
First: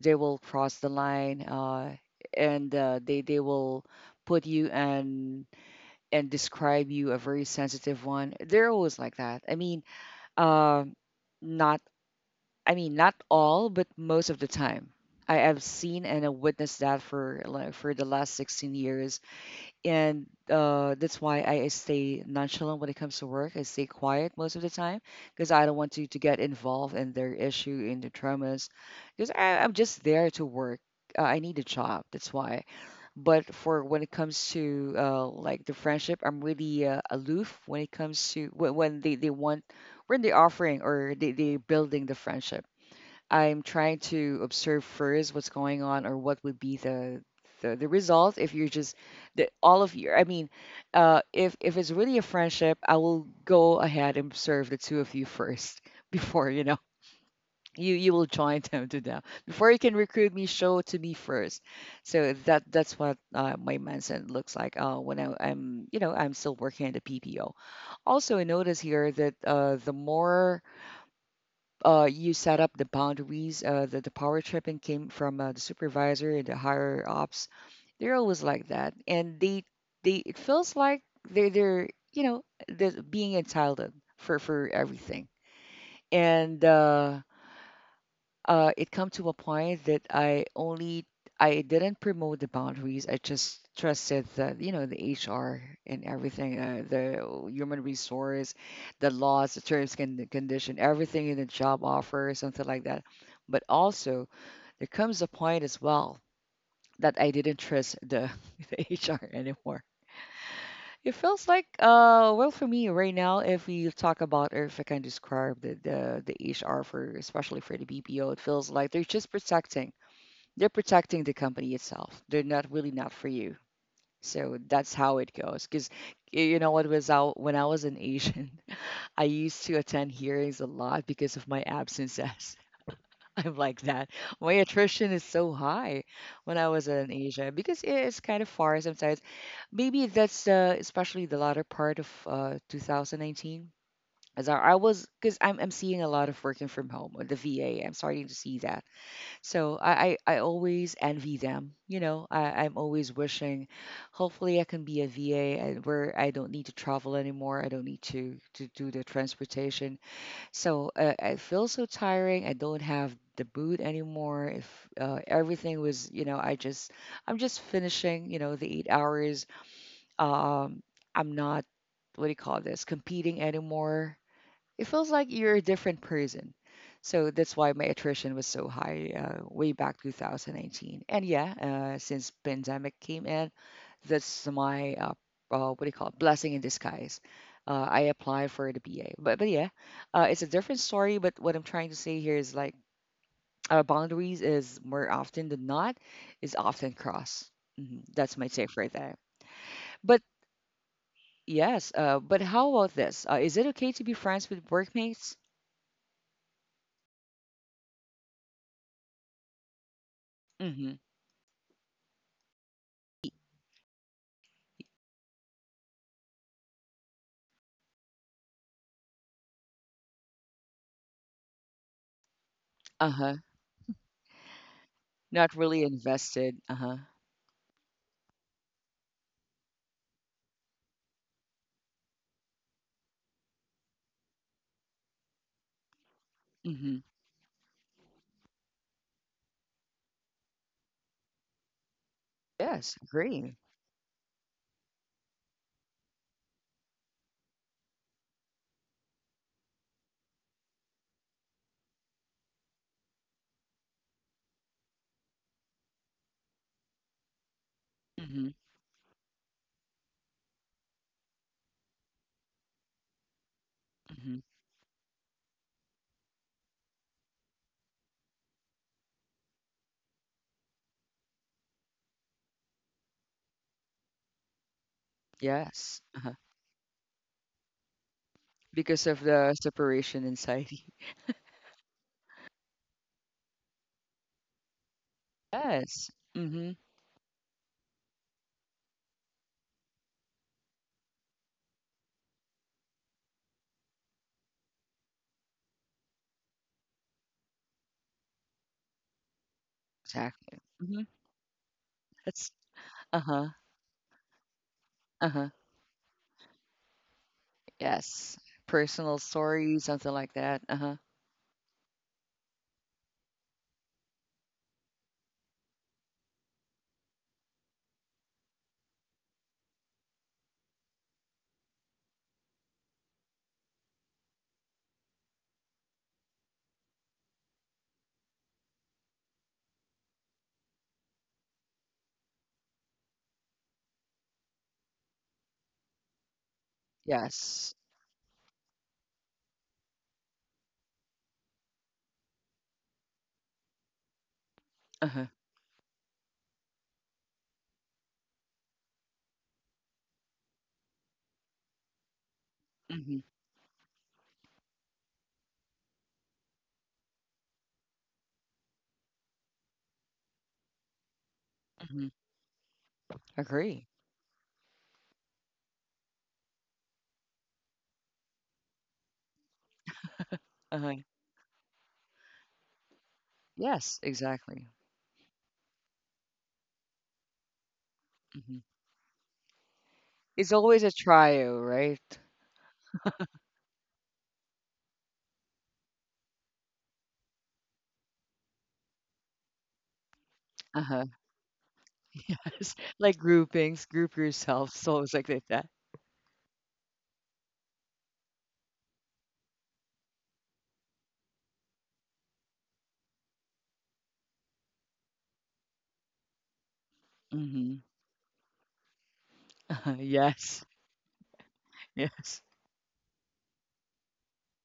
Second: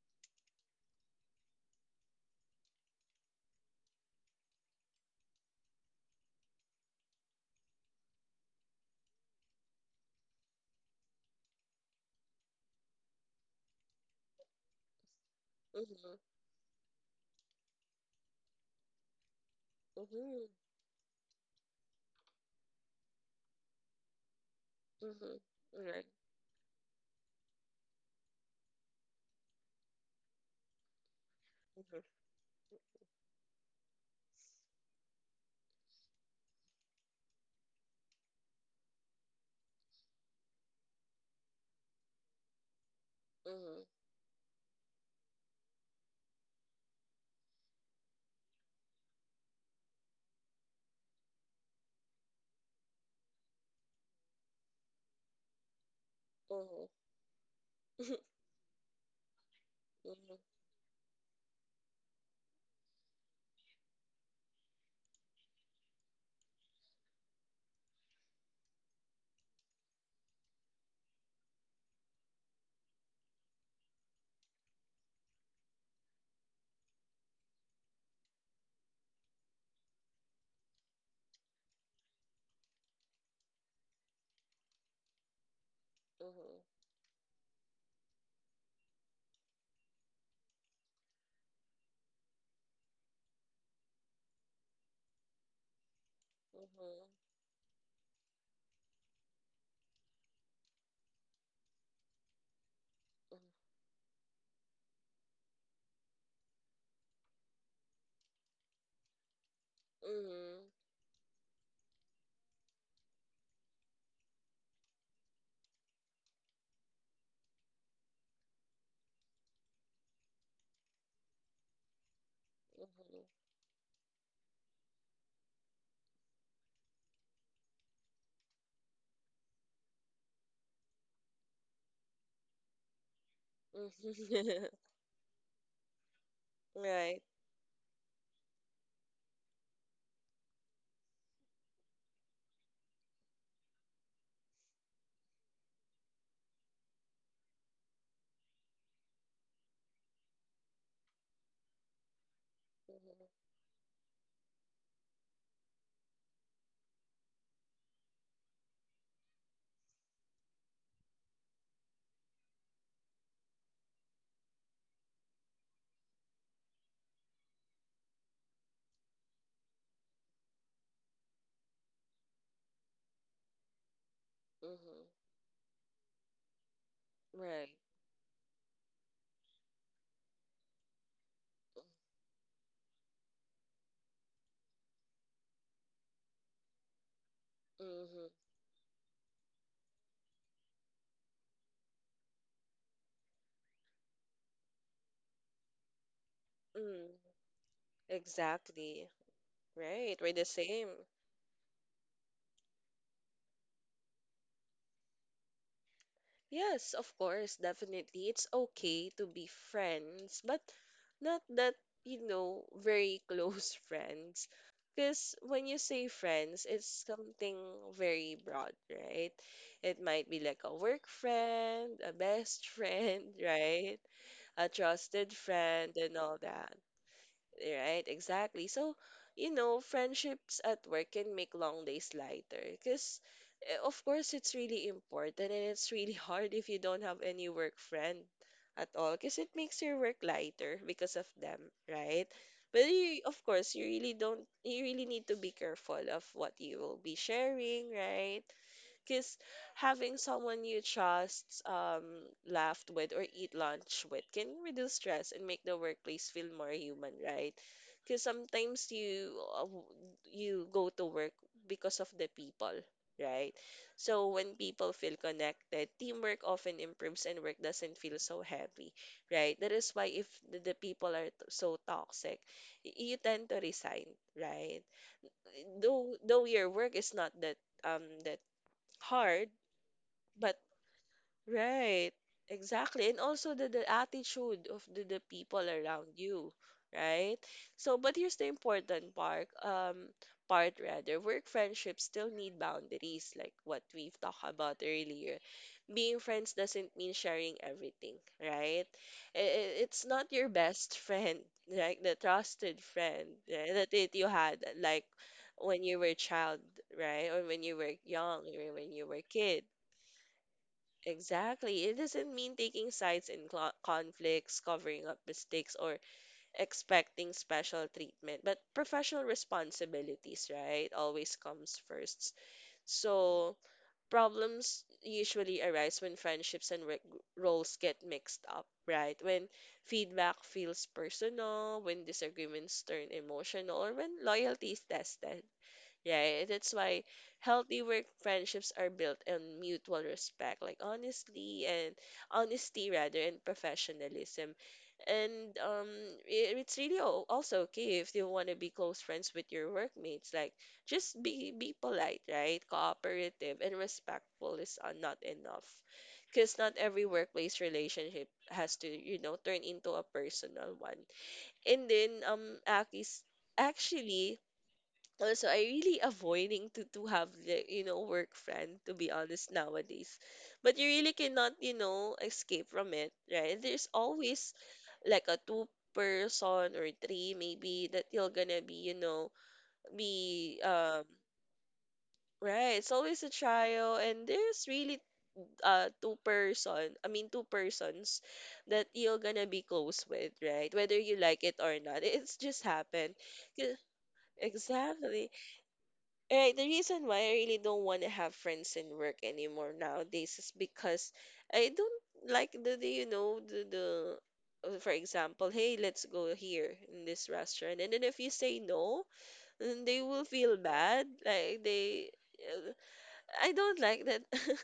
Speaker 1: They will cross the line, and they will put you and describe you a very sensitive one. They're always like that. I mean, uh, not I mean not all, but most of the time. I have seen and I
Speaker 2: Mm-hmm.
Speaker 1: witnessed that for like for the last 16 years, and
Speaker 2: Mm-hmm.
Speaker 1: that's why I stay nonchalant when it comes to work. I stay quiet most of the time
Speaker 2: Mm-hmm.
Speaker 1: because I don't want
Speaker 2: Right.
Speaker 1: to get involved in their issue, in their traumas, because I'm just there to work. I need a job,
Speaker 2: Mm-hmm.
Speaker 1: that's why. But for when it comes to like the friendship, I'm really aloof when it comes to when they want when they're offering or they're building the friendship. I'm
Speaker 2: Mm-hmm.
Speaker 1: trying to observe first what's going on or what would be the the result if you're just the, all of you. I mean, if it's really a friendship, I will go ahead and observe the two of you first before
Speaker 2: Mm-hmm.
Speaker 1: you will join them to them before you can recruit me.
Speaker 2: Mm-hmm.
Speaker 1: Show it to me first. So that's what my mindset looks like when I'm I'm still working at the PPO. Also, I notice here that the more you set up the boundaries. The power tripping came from the supervisor, and the higher ops. They're always like that, and they it feels like they're you know they're being entitled for everything. And
Speaker 2: Mm-hmm.
Speaker 1: it come to a point that I didn't promote the boundaries. I just trusted the the HR and everything, the human resource, the laws, the terms and condition, everything in the job offer, something like that. But also there comes a point as well that I didn't trust the HR anymore.
Speaker 2: Mm-hmm.
Speaker 1: It feels like well, for me right now, if we talk about or if I can describe the HR for especially for the BPO, it feels like they're protecting the company itself. They're not
Speaker 2: Mm-hmm.
Speaker 1: for you. So that's how it goes. Because you know what was out when I was an Asian, I used to attend hearings a lot because of my absences. I'm like that. My
Speaker 2: Mm-hmm.
Speaker 1: attrition is so high when I was in
Speaker 2: Right.
Speaker 1: Asia because it's kind of far sometimes. Maybe that's especially the latter part of 2019. As I was, because I'm seeing a lot of working from home or the VA. I'm starting to see that, so I always envy them. You know, I'm always
Speaker 2: Mm-hmm.
Speaker 1: wishing hopefully I can be a VA, and where I don't need to travel anymore. I don't need to do the transportation. So I feel so tiring. I don't have the boot anymore. If everything was, you know, I'm just finishing. You know, the 8 hours. Um, I'm not, what do you call this, competing anymore. It feels
Speaker 2: Mm-hmm.
Speaker 1: like you're a different person. So that's why
Speaker 2: Right.
Speaker 1: my attrition was so high way back 2019. And yeah, since pandemic came in, that's my what do you call it? Blessing in disguise. I
Speaker 2: Mm-hmm.
Speaker 1: applied for the BA, but yeah, it's a different story. But what I'm trying to say here is like boundaries is more often than not is often
Speaker 2: Mm.
Speaker 1: crossed. Mhm. That's my take for
Speaker 2: Exactly.
Speaker 1: that.
Speaker 2: Right,
Speaker 1: But
Speaker 2: we're the same.
Speaker 1: yes, but how about this? Is it okay to be friends with workmates?
Speaker 2: Yes, of course, definitely. It's okay to be friends, but
Speaker 1: Mm-hmm.
Speaker 2: not that, you know, very close friends. Because when you say friends, it's something very broad, right? It might be like a work friend, a best friend,
Speaker 1: Uh-huh.
Speaker 2: right? A trusted
Speaker 1: Not really
Speaker 2: friend, and all
Speaker 1: invested.
Speaker 2: that.
Speaker 1: Uh-huh.
Speaker 2: Right, exactly. So, you know, friendships at work can make long days lighter because, of course, it's really important and it's really hard if you
Speaker 1: Hmm.
Speaker 2: don't have any work friend at all because it makes your work lighter because of them, right? But
Speaker 1: Yes,
Speaker 2: you, of
Speaker 1: agree.
Speaker 2: course, you really don't, you really need to be careful of what you will be sharing, right? Because having someone you trust laugh with or eat lunch with can reduce stress and make the workplace feel more human, right? Because
Speaker 1: Hmm.
Speaker 2: sometimes you uh, w- you go to work because of the people, right? So
Speaker 1: Hmm.
Speaker 2: when people feel connected, teamwork often improves and work doesn't feel so heavy, right? That is why if the people are so toxic, you tend to resign, right?
Speaker 1: Yes.
Speaker 2: Though
Speaker 1: Uh-huh.
Speaker 2: though your work is not that that
Speaker 1: Because of
Speaker 2: hard,
Speaker 1: the separation
Speaker 2: but
Speaker 1: anxiety.
Speaker 2: right, exactly. And also the attitude of the people around
Speaker 1: Yes.
Speaker 2: you,
Speaker 1: Hmm.
Speaker 2: right? So but here's the important part, part rather. Work friendships still need boundaries, like what we've talked about earlier. Being friends doesn't mean sharing everything, right? It's not your
Speaker 1: Exactly.
Speaker 2: best
Speaker 1: Hmm.
Speaker 2: friend, like the
Speaker 1: That's
Speaker 2: trusted friend,
Speaker 1: uh-huh.
Speaker 2: right? That it you had like
Speaker 1: Uh-huh.
Speaker 2: when you were a child, right? Or when you were
Speaker 1: Yes.
Speaker 2: young, or when you were
Speaker 1: Personal
Speaker 2: a kid.
Speaker 1: story, something like that. Uh-huh.
Speaker 2: Exactly. It doesn't mean taking sides in conflicts, covering up mistakes, or expecting special treatment, but professional responsibilities, right, always comes first. So, problems usually arise when friendships and roles get mixed up, right? When feedback feels personal, when disagreements turn emotional, or when loyalty is tested, right? That's why
Speaker 1: Yes.
Speaker 2: healthy work friendships are built on mutual respect, like honestly and honesty rather and professionalism.
Speaker 1: Uh-huh.
Speaker 2: And it's really also okay if you want to be close friends with your workmates. Like, just be polite, right?
Speaker 1: Hmm.
Speaker 2: Cooperative and respectful is not enough, because not every workplace relationship has to, you know, turn into a personal one. And
Speaker 1: Hmm.
Speaker 2: then Aki's
Speaker 1: Agree.
Speaker 2: actually also, I really avoiding to have the you know work friend to be honest nowadays, but you
Speaker 1: Uh-huh.
Speaker 2: really cannot you know escape from it, right? There's
Speaker 1: Yes,
Speaker 2: always
Speaker 1: exactly.
Speaker 2: like a two person or three maybe that you're
Speaker 1: Hmm.
Speaker 2: gonna be you know
Speaker 1: It's
Speaker 2: be
Speaker 1: always a trio, right?
Speaker 2: right. It's always a trial, and there's really two person. I mean two persons that you're gonna be close with, right? Whether
Speaker 1: Uh-huh.
Speaker 2: you like it or not, it's just
Speaker 1: Yes.
Speaker 2: happened.
Speaker 1: Like
Speaker 2: 'Cause-
Speaker 1: groupings, group yourself, so it's like
Speaker 2: Exactly.
Speaker 1: that.
Speaker 2: Right, the reason why I really don't want to have friends in work anymore nowadays is because I don't like the you know the for example, hey, let's go here in this
Speaker 1: Hmm.
Speaker 2: restaurant, and then if you say no, then they will feel
Speaker 1: Yes.
Speaker 2: bad. Like they,
Speaker 1: Yes.
Speaker 2: uh, I don't like that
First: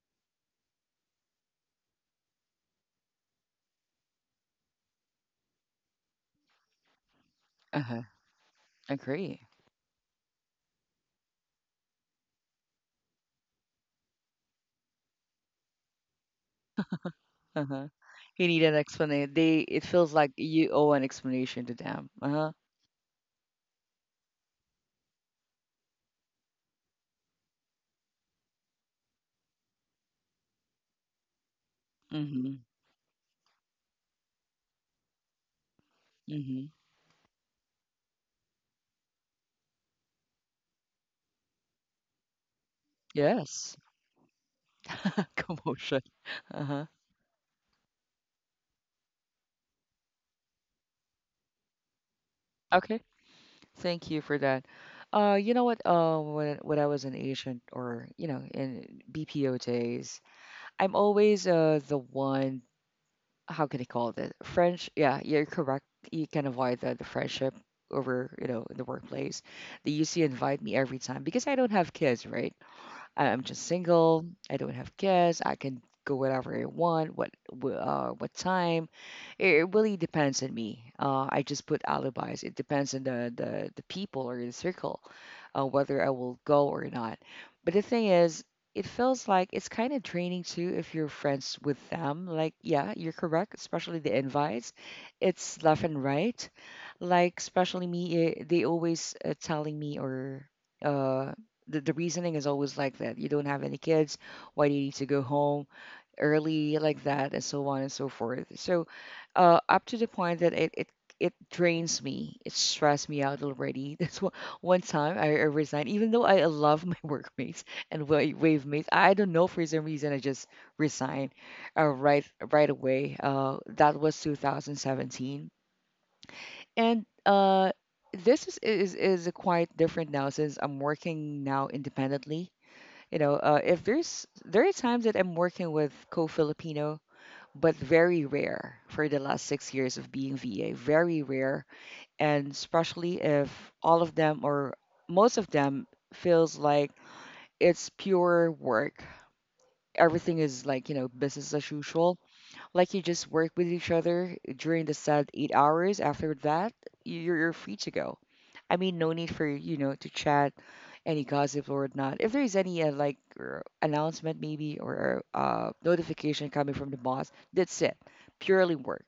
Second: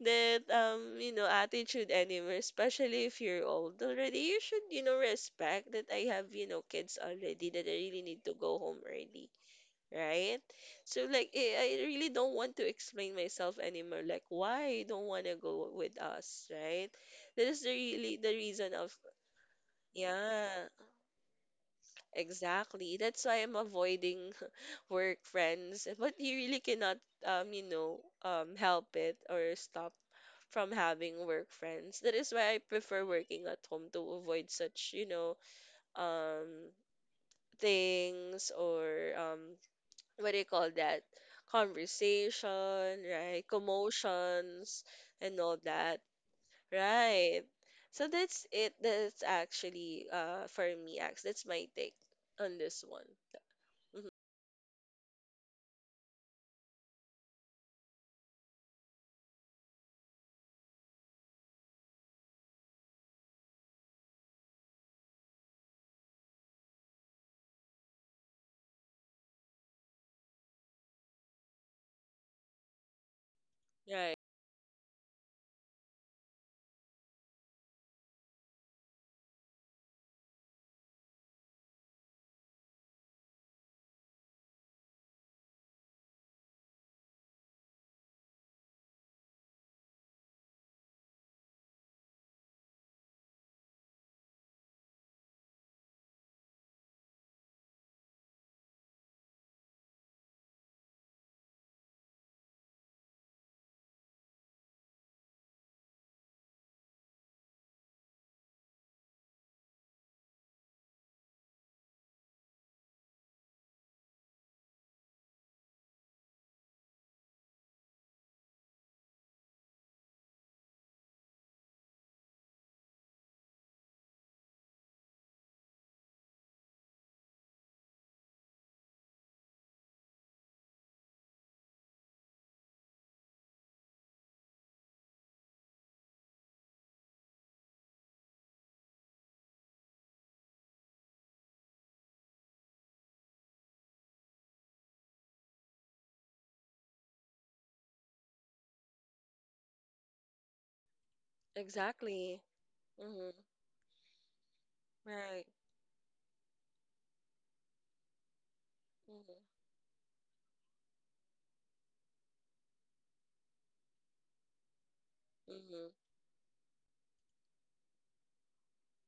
Speaker 2: that you know attitude anymore. Especially if you're old already, you should you know respect that I have you know kids already that I really
Speaker 1: Uh-huh.
Speaker 2: need to go home early,
Speaker 1: Agree.
Speaker 2: right? So like I really don't want to explain myself anymore. Like why you don't want to go with us, right? That is the
Speaker 1: Uh-huh.
Speaker 2: really the
Speaker 1: You need
Speaker 2: reason
Speaker 1: an
Speaker 2: of
Speaker 1: explanation. They, it feels like
Speaker 2: yeah,
Speaker 1: you owe an explanation to them. Uh-huh.
Speaker 2: exactly. That's why I'm avoiding work friends. But you really cannot you know help it or stop from having work friends. That is
Speaker 1: Mm-hmm.
Speaker 2: why I prefer working at home to avoid such you know
Speaker 1: Mm-hmm.
Speaker 2: um things or what do you call that conversation, right,
Speaker 1: Yes.
Speaker 2: commotions and all that,
Speaker 1: Commotion. Uh-huh.
Speaker 2: right, so that's it. That's actually for me, Ax. That's my take on this
Speaker 1: Okay.
Speaker 2: one.
Speaker 1: Thank you for that. You know what? When I was an agent, or you know, in BPO days, I'm always the one. How can you call it? French? Yeah, you're correct. You can avoid the friendship over, you know, in the workplace. They used to invite me every time because I don't have kids, right? I'm just
Speaker 2: Right,
Speaker 1: single. I don't have kids. I can go wherever I want, what what time. It really depends on me. I just put alibis. It depends on the people or the circle, whether I will go or not. But the thing is, it feels like it's kind of draining too if you're friends with them. Like, yeah, you're correct, especially the invites. It's left and right, like especially me, eh, they always telling me or uh the reasoning is always like that. You don't have any kids. Why do you need to go home early, like that, and so on and so forth. So, up to the point that it drains me. It stressed me out already. That's one time I resigned, even though I love my workmates and wave mates. I don't know, for some reason I just resigned, uh, right right away. That was 2017, and this is quite different now since I'm working now independently. You know, if there are times that I'm working with co-Filipino, but very rare for the last 6 years of being VA. Very rare, and especially if all of them or most of them feels like it's pure work. Everything is, like, you know, business as usual.
Speaker 2: exactly.
Speaker 1: Like, you just
Speaker 2: Mm-hmm.
Speaker 1: work with each other during the set
Speaker 2: Right.
Speaker 1: 8 hours. After that, you're free to go. I mean, no
Speaker 2: Mm-hmm.
Speaker 1: need for, you know, to chat any gossip or whatnot. If there's any announcement maybe, or
Speaker 2: Mm-hmm.
Speaker 1: notification coming from the boss, that's it. Purely work.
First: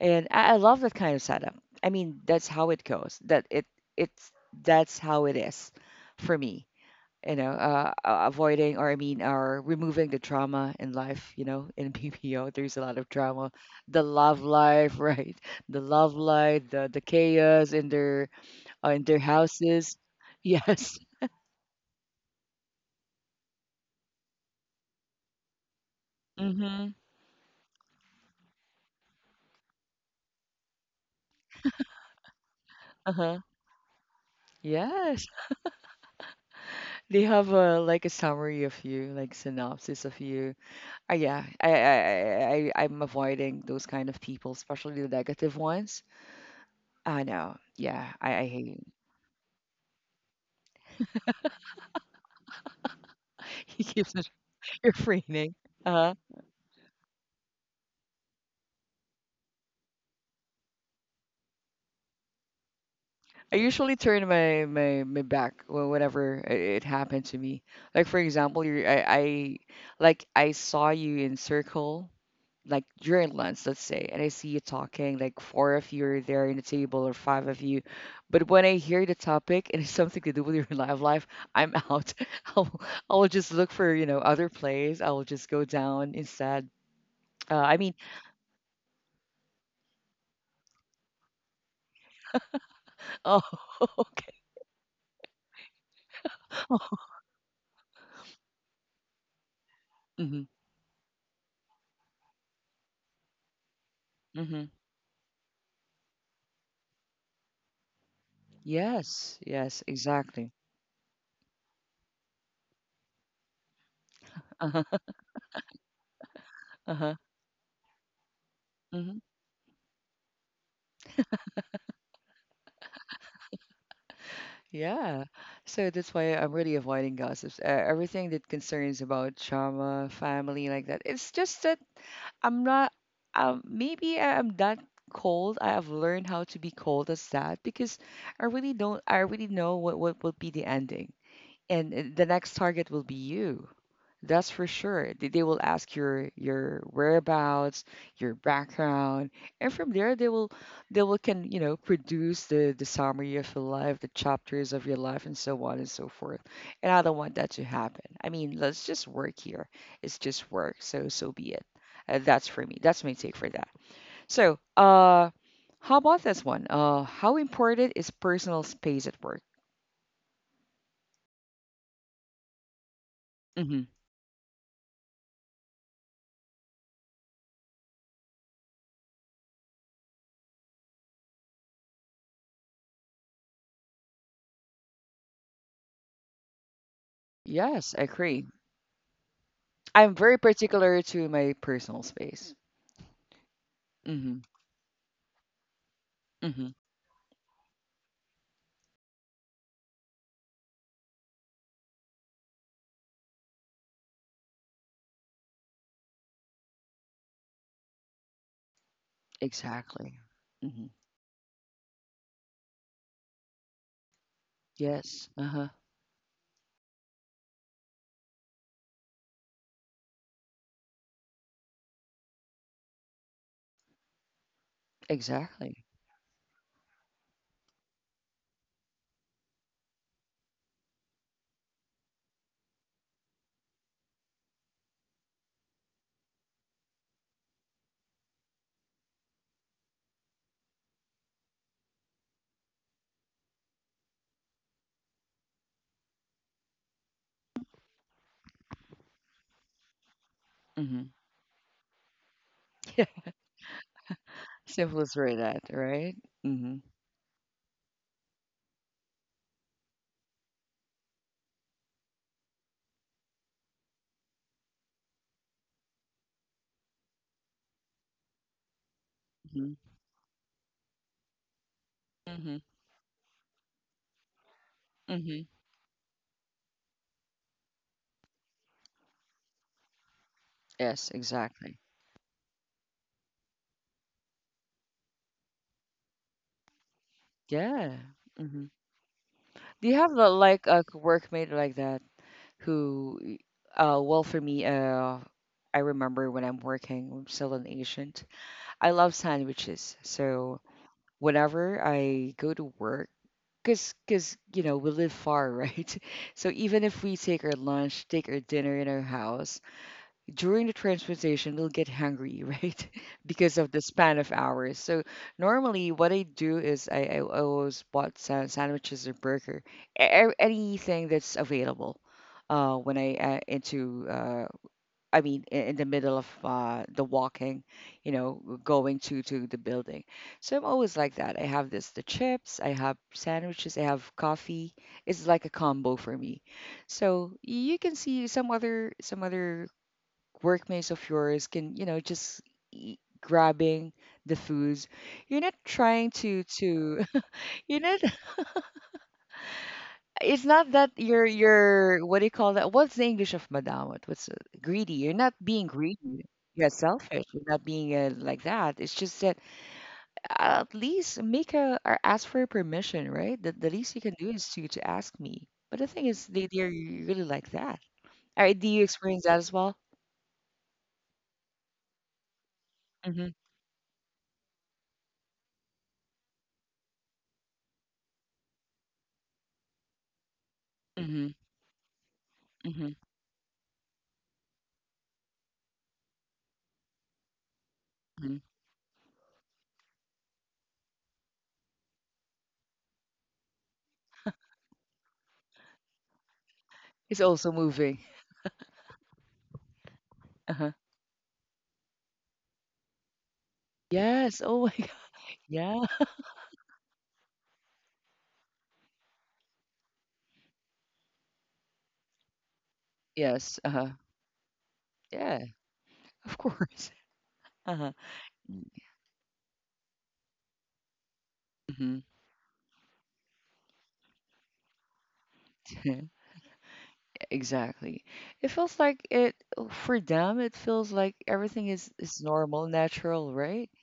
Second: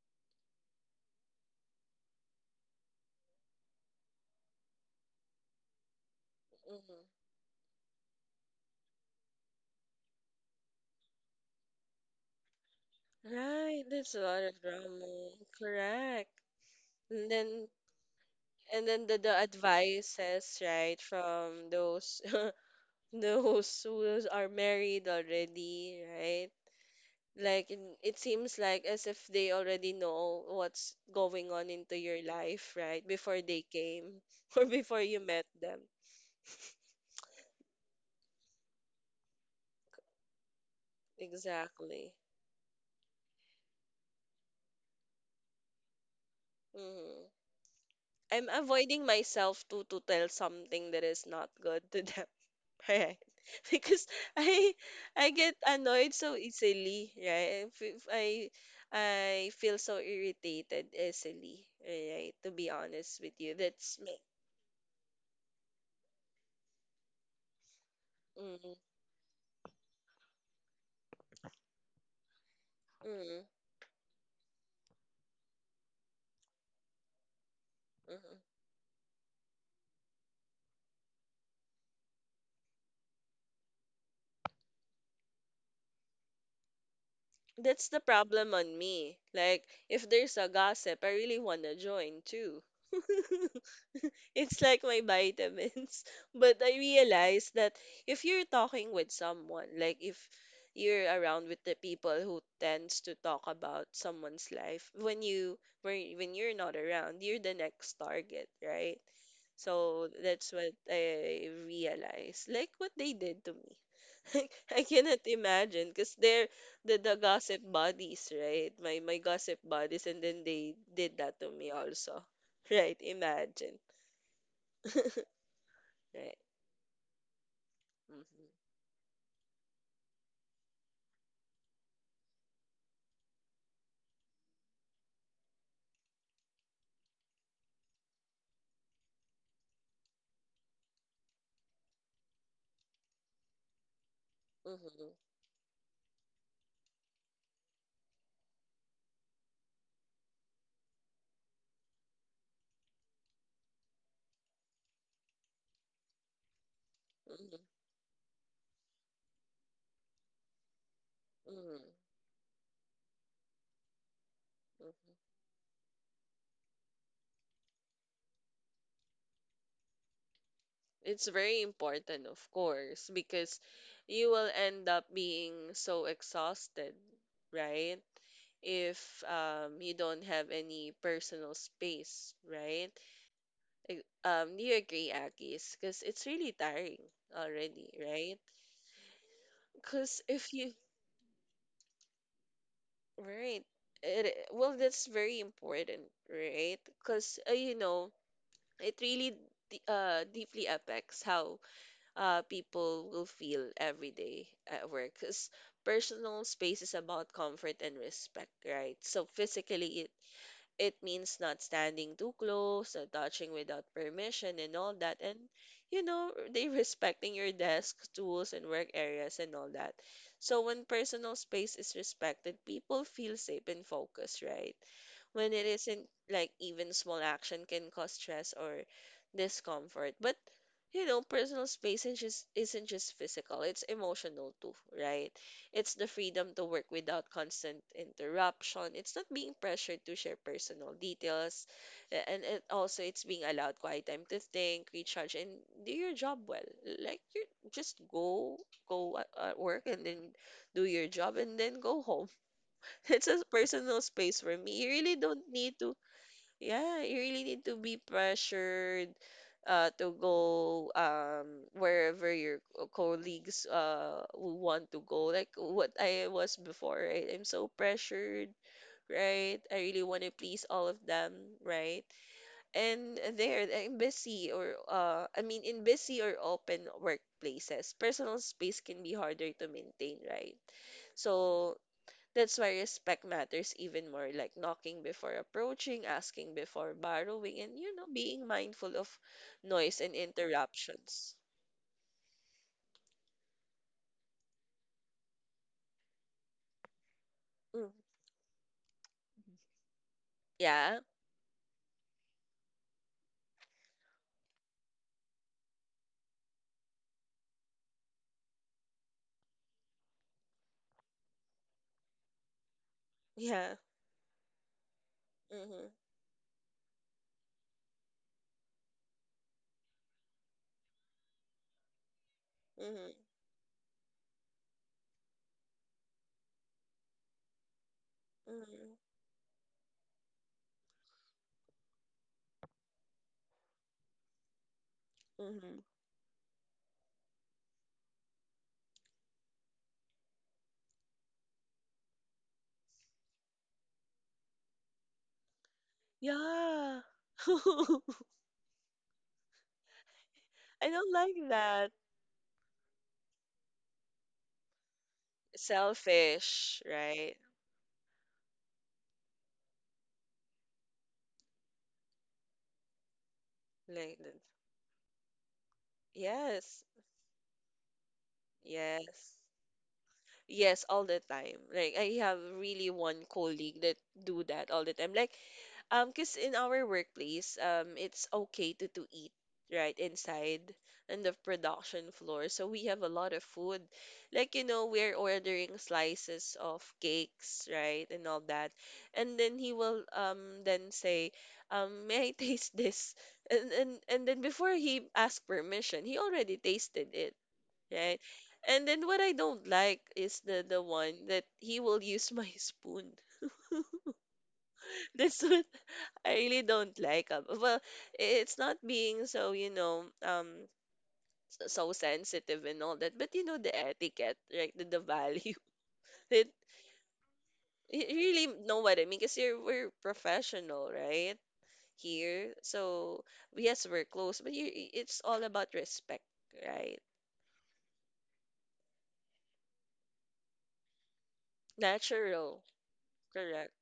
Speaker 1: And I love that kind of setup. I mean, that's how it goes. It's that's how it is for me,
Speaker 2: Mm-hmm.
Speaker 1: you know, avoiding, or I mean, or removing the trauma in life, you know, in PPO, there's a lot of trauma.
Speaker 2: Right,
Speaker 1: The
Speaker 2: that's a
Speaker 1: love
Speaker 2: lot of
Speaker 1: life,
Speaker 2: drama.
Speaker 1: right? The love
Speaker 2: Correct.
Speaker 1: life, the
Speaker 2: And then
Speaker 1: chaos
Speaker 2: and
Speaker 1: in
Speaker 2: then
Speaker 1: their
Speaker 2: the
Speaker 1: houses.
Speaker 2: advices
Speaker 1: Yes.
Speaker 2: right from those those who are married already, right?
Speaker 1: Mm-hmm.
Speaker 2: Like in- it seems like as if they already know what's going on into your life, right?
Speaker 1: Uh-huh.
Speaker 2: Before they came or before you
Speaker 1: Yes.
Speaker 2: met them.
Speaker 1: They have a like a summary of you, like synopsis of you. Yeah,
Speaker 2: Exactly.
Speaker 1: I'm avoiding those kind of people, especially the negative ones. I
Speaker 2: Hmm.
Speaker 1: know. Yeah, I
Speaker 2: I'm
Speaker 1: hate it.
Speaker 2: avoiding myself to tell something that is not good to them. Right.
Speaker 1: He
Speaker 2: Because
Speaker 1: keeps it.
Speaker 2: I I
Speaker 1: Refraining.
Speaker 2: get annoyed
Speaker 1: Uh-huh.
Speaker 2: so easily, right? If I feel so irritated easily, right? To be honest with you,
Speaker 1: I usually
Speaker 2: that's me.
Speaker 1: turn my back whenever it happened to me. Like, for example,
Speaker 2: Mm-hmm.
Speaker 1: I like, I saw you in circle, like during
Speaker 2: Mm-hmm.
Speaker 1: lunch, let's say, and I see you talking. Like four of you are there in the table, or five of you.
Speaker 2: Mm-hmm.
Speaker 1: But when I hear the topic and it's something to do with your live life, I'm out. I'll I'll just look for, you know, other plays. I will just go down instead. Uh, I
Speaker 2: That's
Speaker 1: mean,
Speaker 2: the problem on me. Like, if there's a gossip, I really wanna join too.
Speaker 1: oh, okay.
Speaker 2: It's like my vitamins. But I realize that if you're talking with someone, like if
Speaker 1: Mm-hmm,
Speaker 2: you're around with the people who tends to talk about someone's
Speaker 1: mm-hmm.
Speaker 2: life, when you're not around, you're the next target, right?
Speaker 1: Yes, yes,
Speaker 2: So
Speaker 1: exactly.
Speaker 2: that's what I realized. Like what they did to me. I
Speaker 1: Uh-huh,
Speaker 2: cannot imagine because they're the
Speaker 1: uh-huh.
Speaker 2: gossip buddies, right? My
Speaker 1: Hmm.
Speaker 2: my gossip buddies, and then they did that to me also, right? Imagine,
Speaker 1: Yeah. So that's why
Speaker 2: right?
Speaker 1: I'm really avoiding gossips. Everything
Speaker 2: Mm-hmm.
Speaker 1: that concerns about trauma, family, like that. It's just that I'm not, maybe I'm that cold. I have learned how to be cold as that because I really don't, I already know what will be the ending. And the next target will be you. That's for sure.
Speaker 2: Mm-hmm.
Speaker 1: They will ask your whereabouts, your background, and from there they will can, you know, produce the summary of your life, the chapters of your life, and so on and so forth. And I don't want that to
Speaker 2: Mm-hmm.
Speaker 1: happen. I mean, let's just work here. It's just work. So so be it.
Speaker 2: Mm-hmm.
Speaker 1: That's for me. That's my take for that. So how about this one? How important is personal space at work?
Speaker 2: It's very important, of course, because
Speaker 1: Hmm.
Speaker 2: you will end up being so exhausted, right? If you don't have any personal space, right? Do you agree, Akis? Because it's really tiring
Speaker 1: Yes,
Speaker 2: already,
Speaker 1: I
Speaker 2: right?
Speaker 1: agree. I'm
Speaker 2: Because
Speaker 1: very
Speaker 2: if you
Speaker 1: particular to my personal space.
Speaker 2: right. It,
Speaker 1: Mhm,
Speaker 2: well, that's very important,
Speaker 1: mhm,
Speaker 2: right? Because, you know, it really deeply affects how people will feel every day at work. Because personal space is about comfort and respect, right? So physically, it
Speaker 1: exactly. Mhm.
Speaker 2: it means not standing too close, not touching without permission, and all that.
Speaker 1: Yes,
Speaker 2: And,
Speaker 1: uh-huh,
Speaker 2: you know, they respecting your desk, tools, and work areas, and all that. So when personal space is respected, people feel safe and focused, right? When it
Speaker 1: exactly.
Speaker 2: isn't, like, even small action can cause stress or discomfort. But you know, personal space is just, isn't just physical, it's emotional too, right? It's the freedom to work without constant interruption. It's not being pressured to share personal details. And it also it's being allowed quiet time to think, recharge, and do your job well. Like you just go at work and then do your
Speaker 1: Mhm.
Speaker 2: job and then go home.
Speaker 1: Yeah,
Speaker 2: It's a personal space for me. You
Speaker 1: simple
Speaker 2: really
Speaker 1: as right
Speaker 2: don't
Speaker 1: that,
Speaker 2: need to
Speaker 1: right? Mhm,
Speaker 2: yeah, you really need to be pressured, to go wherever your colleagues will want to go. Like what I was before, right? I'm so pressured, right?
Speaker 1: mhm,
Speaker 2: I really want to please all of them, right?
Speaker 1: mhm,
Speaker 2: And there, in busy or I
Speaker 1: mhm.
Speaker 2: mean, in busy or open workplaces, personal space can be harder to maintain, right?
Speaker 1: Yes,
Speaker 2: So
Speaker 1: exactly.
Speaker 2: that's why respect matters even more, like knocking before approaching, asking before borrowing, and you
Speaker 1: Yeah.
Speaker 2: know, being
Speaker 1: Mhm.
Speaker 2: mindful of
Speaker 1: Do you
Speaker 2: noise
Speaker 1: have
Speaker 2: and
Speaker 1: the, like a
Speaker 2: interruptions.
Speaker 1: workmate like that who, well, for me, I remember when I'm working, I'm still an
Speaker 2: Mm.
Speaker 1: agent. I love sandwiches, so.
Speaker 2: Yeah,
Speaker 1: Whenever I go to work, because you know we live far, right? So even if we take our lunch, take our dinner in our house, during the transportation we'll get hungry, right? Because of
Speaker 2: yeah.
Speaker 1: the span of hours. So
Speaker 2: Mm-hmm,
Speaker 1: normally what I do is I always bought sandwiches or burger, anything that's available. When
Speaker 2: mm-hmm,
Speaker 1: I into I mean, I- In the middle of the walking, you know,
Speaker 2: mm-hmm,
Speaker 1: going to the building. So I'm always like that. I have this the chips, I have sandwiches, I have coffee. It's like a
Speaker 2: mm-hmm.
Speaker 1: combo for me. So you can see some other workmates of yours can, you know, just eat, grabbing the foods. You're not trying to
Speaker 2: Yeah.
Speaker 1: to you're not it's not that
Speaker 2: I don't like that.
Speaker 1: you're, what do you call that? What's the English of madamot? What's greedy? You're not being greedy. You're
Speaker 2: Selfish,
Speaker 1: selfish.
Speaker 2: right?
Speaker 1: You're not being like that. It's just that at least make a, or ask for permission, right? The least you can
Speaker 2: Like,
Speaker 1: do
Speaker 2: that.
Speaker 1: is to ask me. But the thing is, they're
Speaker 2: Yes,
Speaker 1: really like that. All right, do you experience
Speaker 2: yes.
Speaker 1: that as well?
Speaker 2: Yes, all the time. Like I have really one
Speaker 1: Mm-hmm.
Speaker 2: colleague that do that all the time. Like cause in our workplace, it's okay to eat right inside in
Speaker 1: Mm-hmm.
Speaker 2: the production floor. So we
Speaker 1: Mm-hmm.
Speaker 2: have a lot of food. Like you know, we're ordering slices of cakes, right, and
Speaker 1: Hmm.
Speaker 2: all that. And then he will then say, may I taste this? And and then before he asked permission, he already tasted
Speaker 1: It's
Speaker 2: it,
Speaker 1: also moving.
Speaker 2: right? And then what I don't like is
Speaker 1: Uh-huh.
Speaker 2: the one that he will use my spoon.
Speaker 1: Yes. Oh my God.
Speaker 2: That's what
Speaker 1: Yeah.
Speaker 2: I really don't like. Well, it's not being so, you know, so sensitive and all that, but you know
Speaker 1: Yes.
Speaker 2: the
Speaker 1: Uh-huh.
Speaker 2: etiquette, right? The
Speaker 1: Yeah.
Speaker 2: value.
Speaker 1: Of
Speaker 2: It
Speaker 1: course. Uh-huh.
Speaker 2: you really know what I mean because you're we're professional, right?
Speaker 1: Mm-hmm.
Speaker 2: Here. So yes, we're close, but you, it's all about respect, right?
Speaker 1: Exactly. It feels like it for them. It feels like everything is
Speaker 2: Natural.
Speaker 1: normal, natural, right?
Speaker 2: Correct.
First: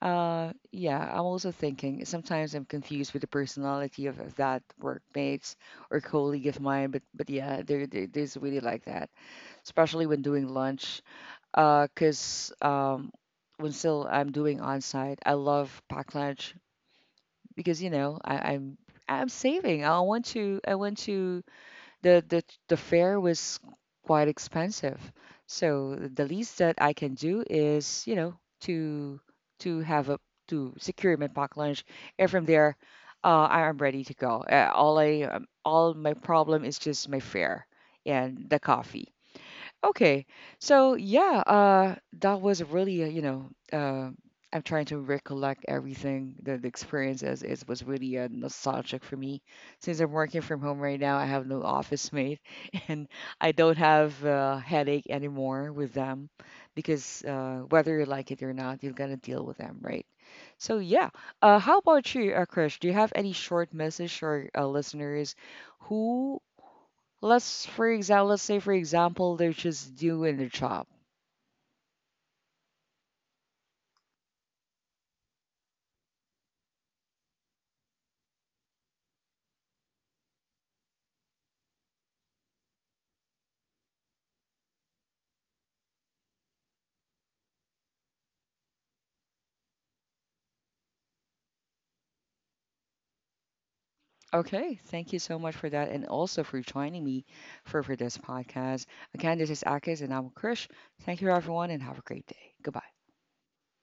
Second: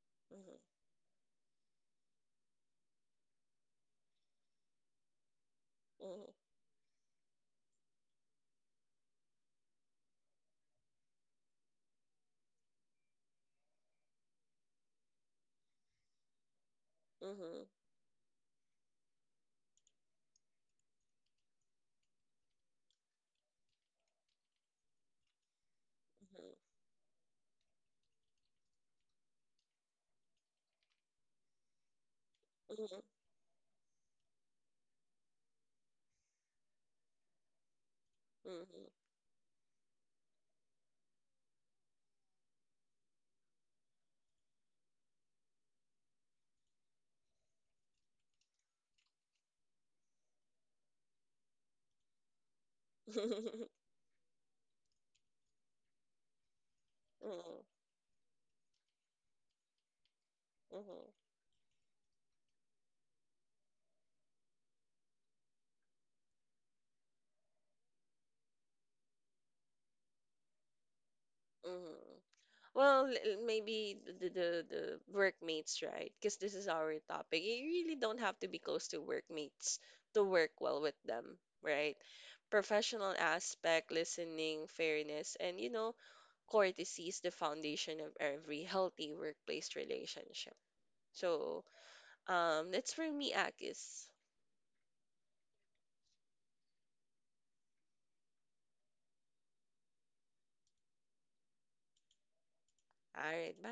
Speaker 2: Mm-hmm,
Speaker 1: Yeah. I'm also thinking sometimes I'm confused with the personality of that workmates or
Speaker 2: mm-hmm,
Speaker 1: colleague of mine, but yeah, there's really like that, especially when doing lunch. 'Cause when still I'm doing on site, I love packed lunch
Speaker 2: mm-hmm,
Speaker 1: because you know I'm saving. I want to the the the fare was quite expensive. So the
Speaker 2: mm-hmm,
Speaker 1: least that I can do is, you know, to to have a to secure my packed lunch, and from there,
Speaker 2: mm-hmm.
Speaker 1: I am ready to go. All my problem is just my fare and the
Speaker 2: Mm-hmm.
Speaker 1: coffee. Okay. So yeah, that was really a, you know, I'm trying to recollect everything. The experience as it was really nostalgic for me. Since I'm working from home right now, I have no office mate, and I
Speaker 2: Mm-hmm.
Speaker 1: don't have a headache anymore with them, because whether you like it or not, you're gonna deal with them, right? So yeah.
Speaker 2: Mm-hmm.
Speaker 1: How about you, Krish? Do you have any short message for listeners who, let's, for example, let's say, for example, they're just doing their job.
Speaker 2: Well, maybe the workmates, right? Because this is our topic. You really don't have to be close to workmates to work well with them, right? Professional aspect, listening, fairness, and you know, courtesy is the foundation of every healthy workplace relationship. So, that's for me, Akis.
Speaker 1: Okay, thank you so much for that, and also for joining me for this podcast. Again, this is Akis and I'm Krish. Thank you everyone, and have a great day. Goodbye.
Speaker 2: All right, bye.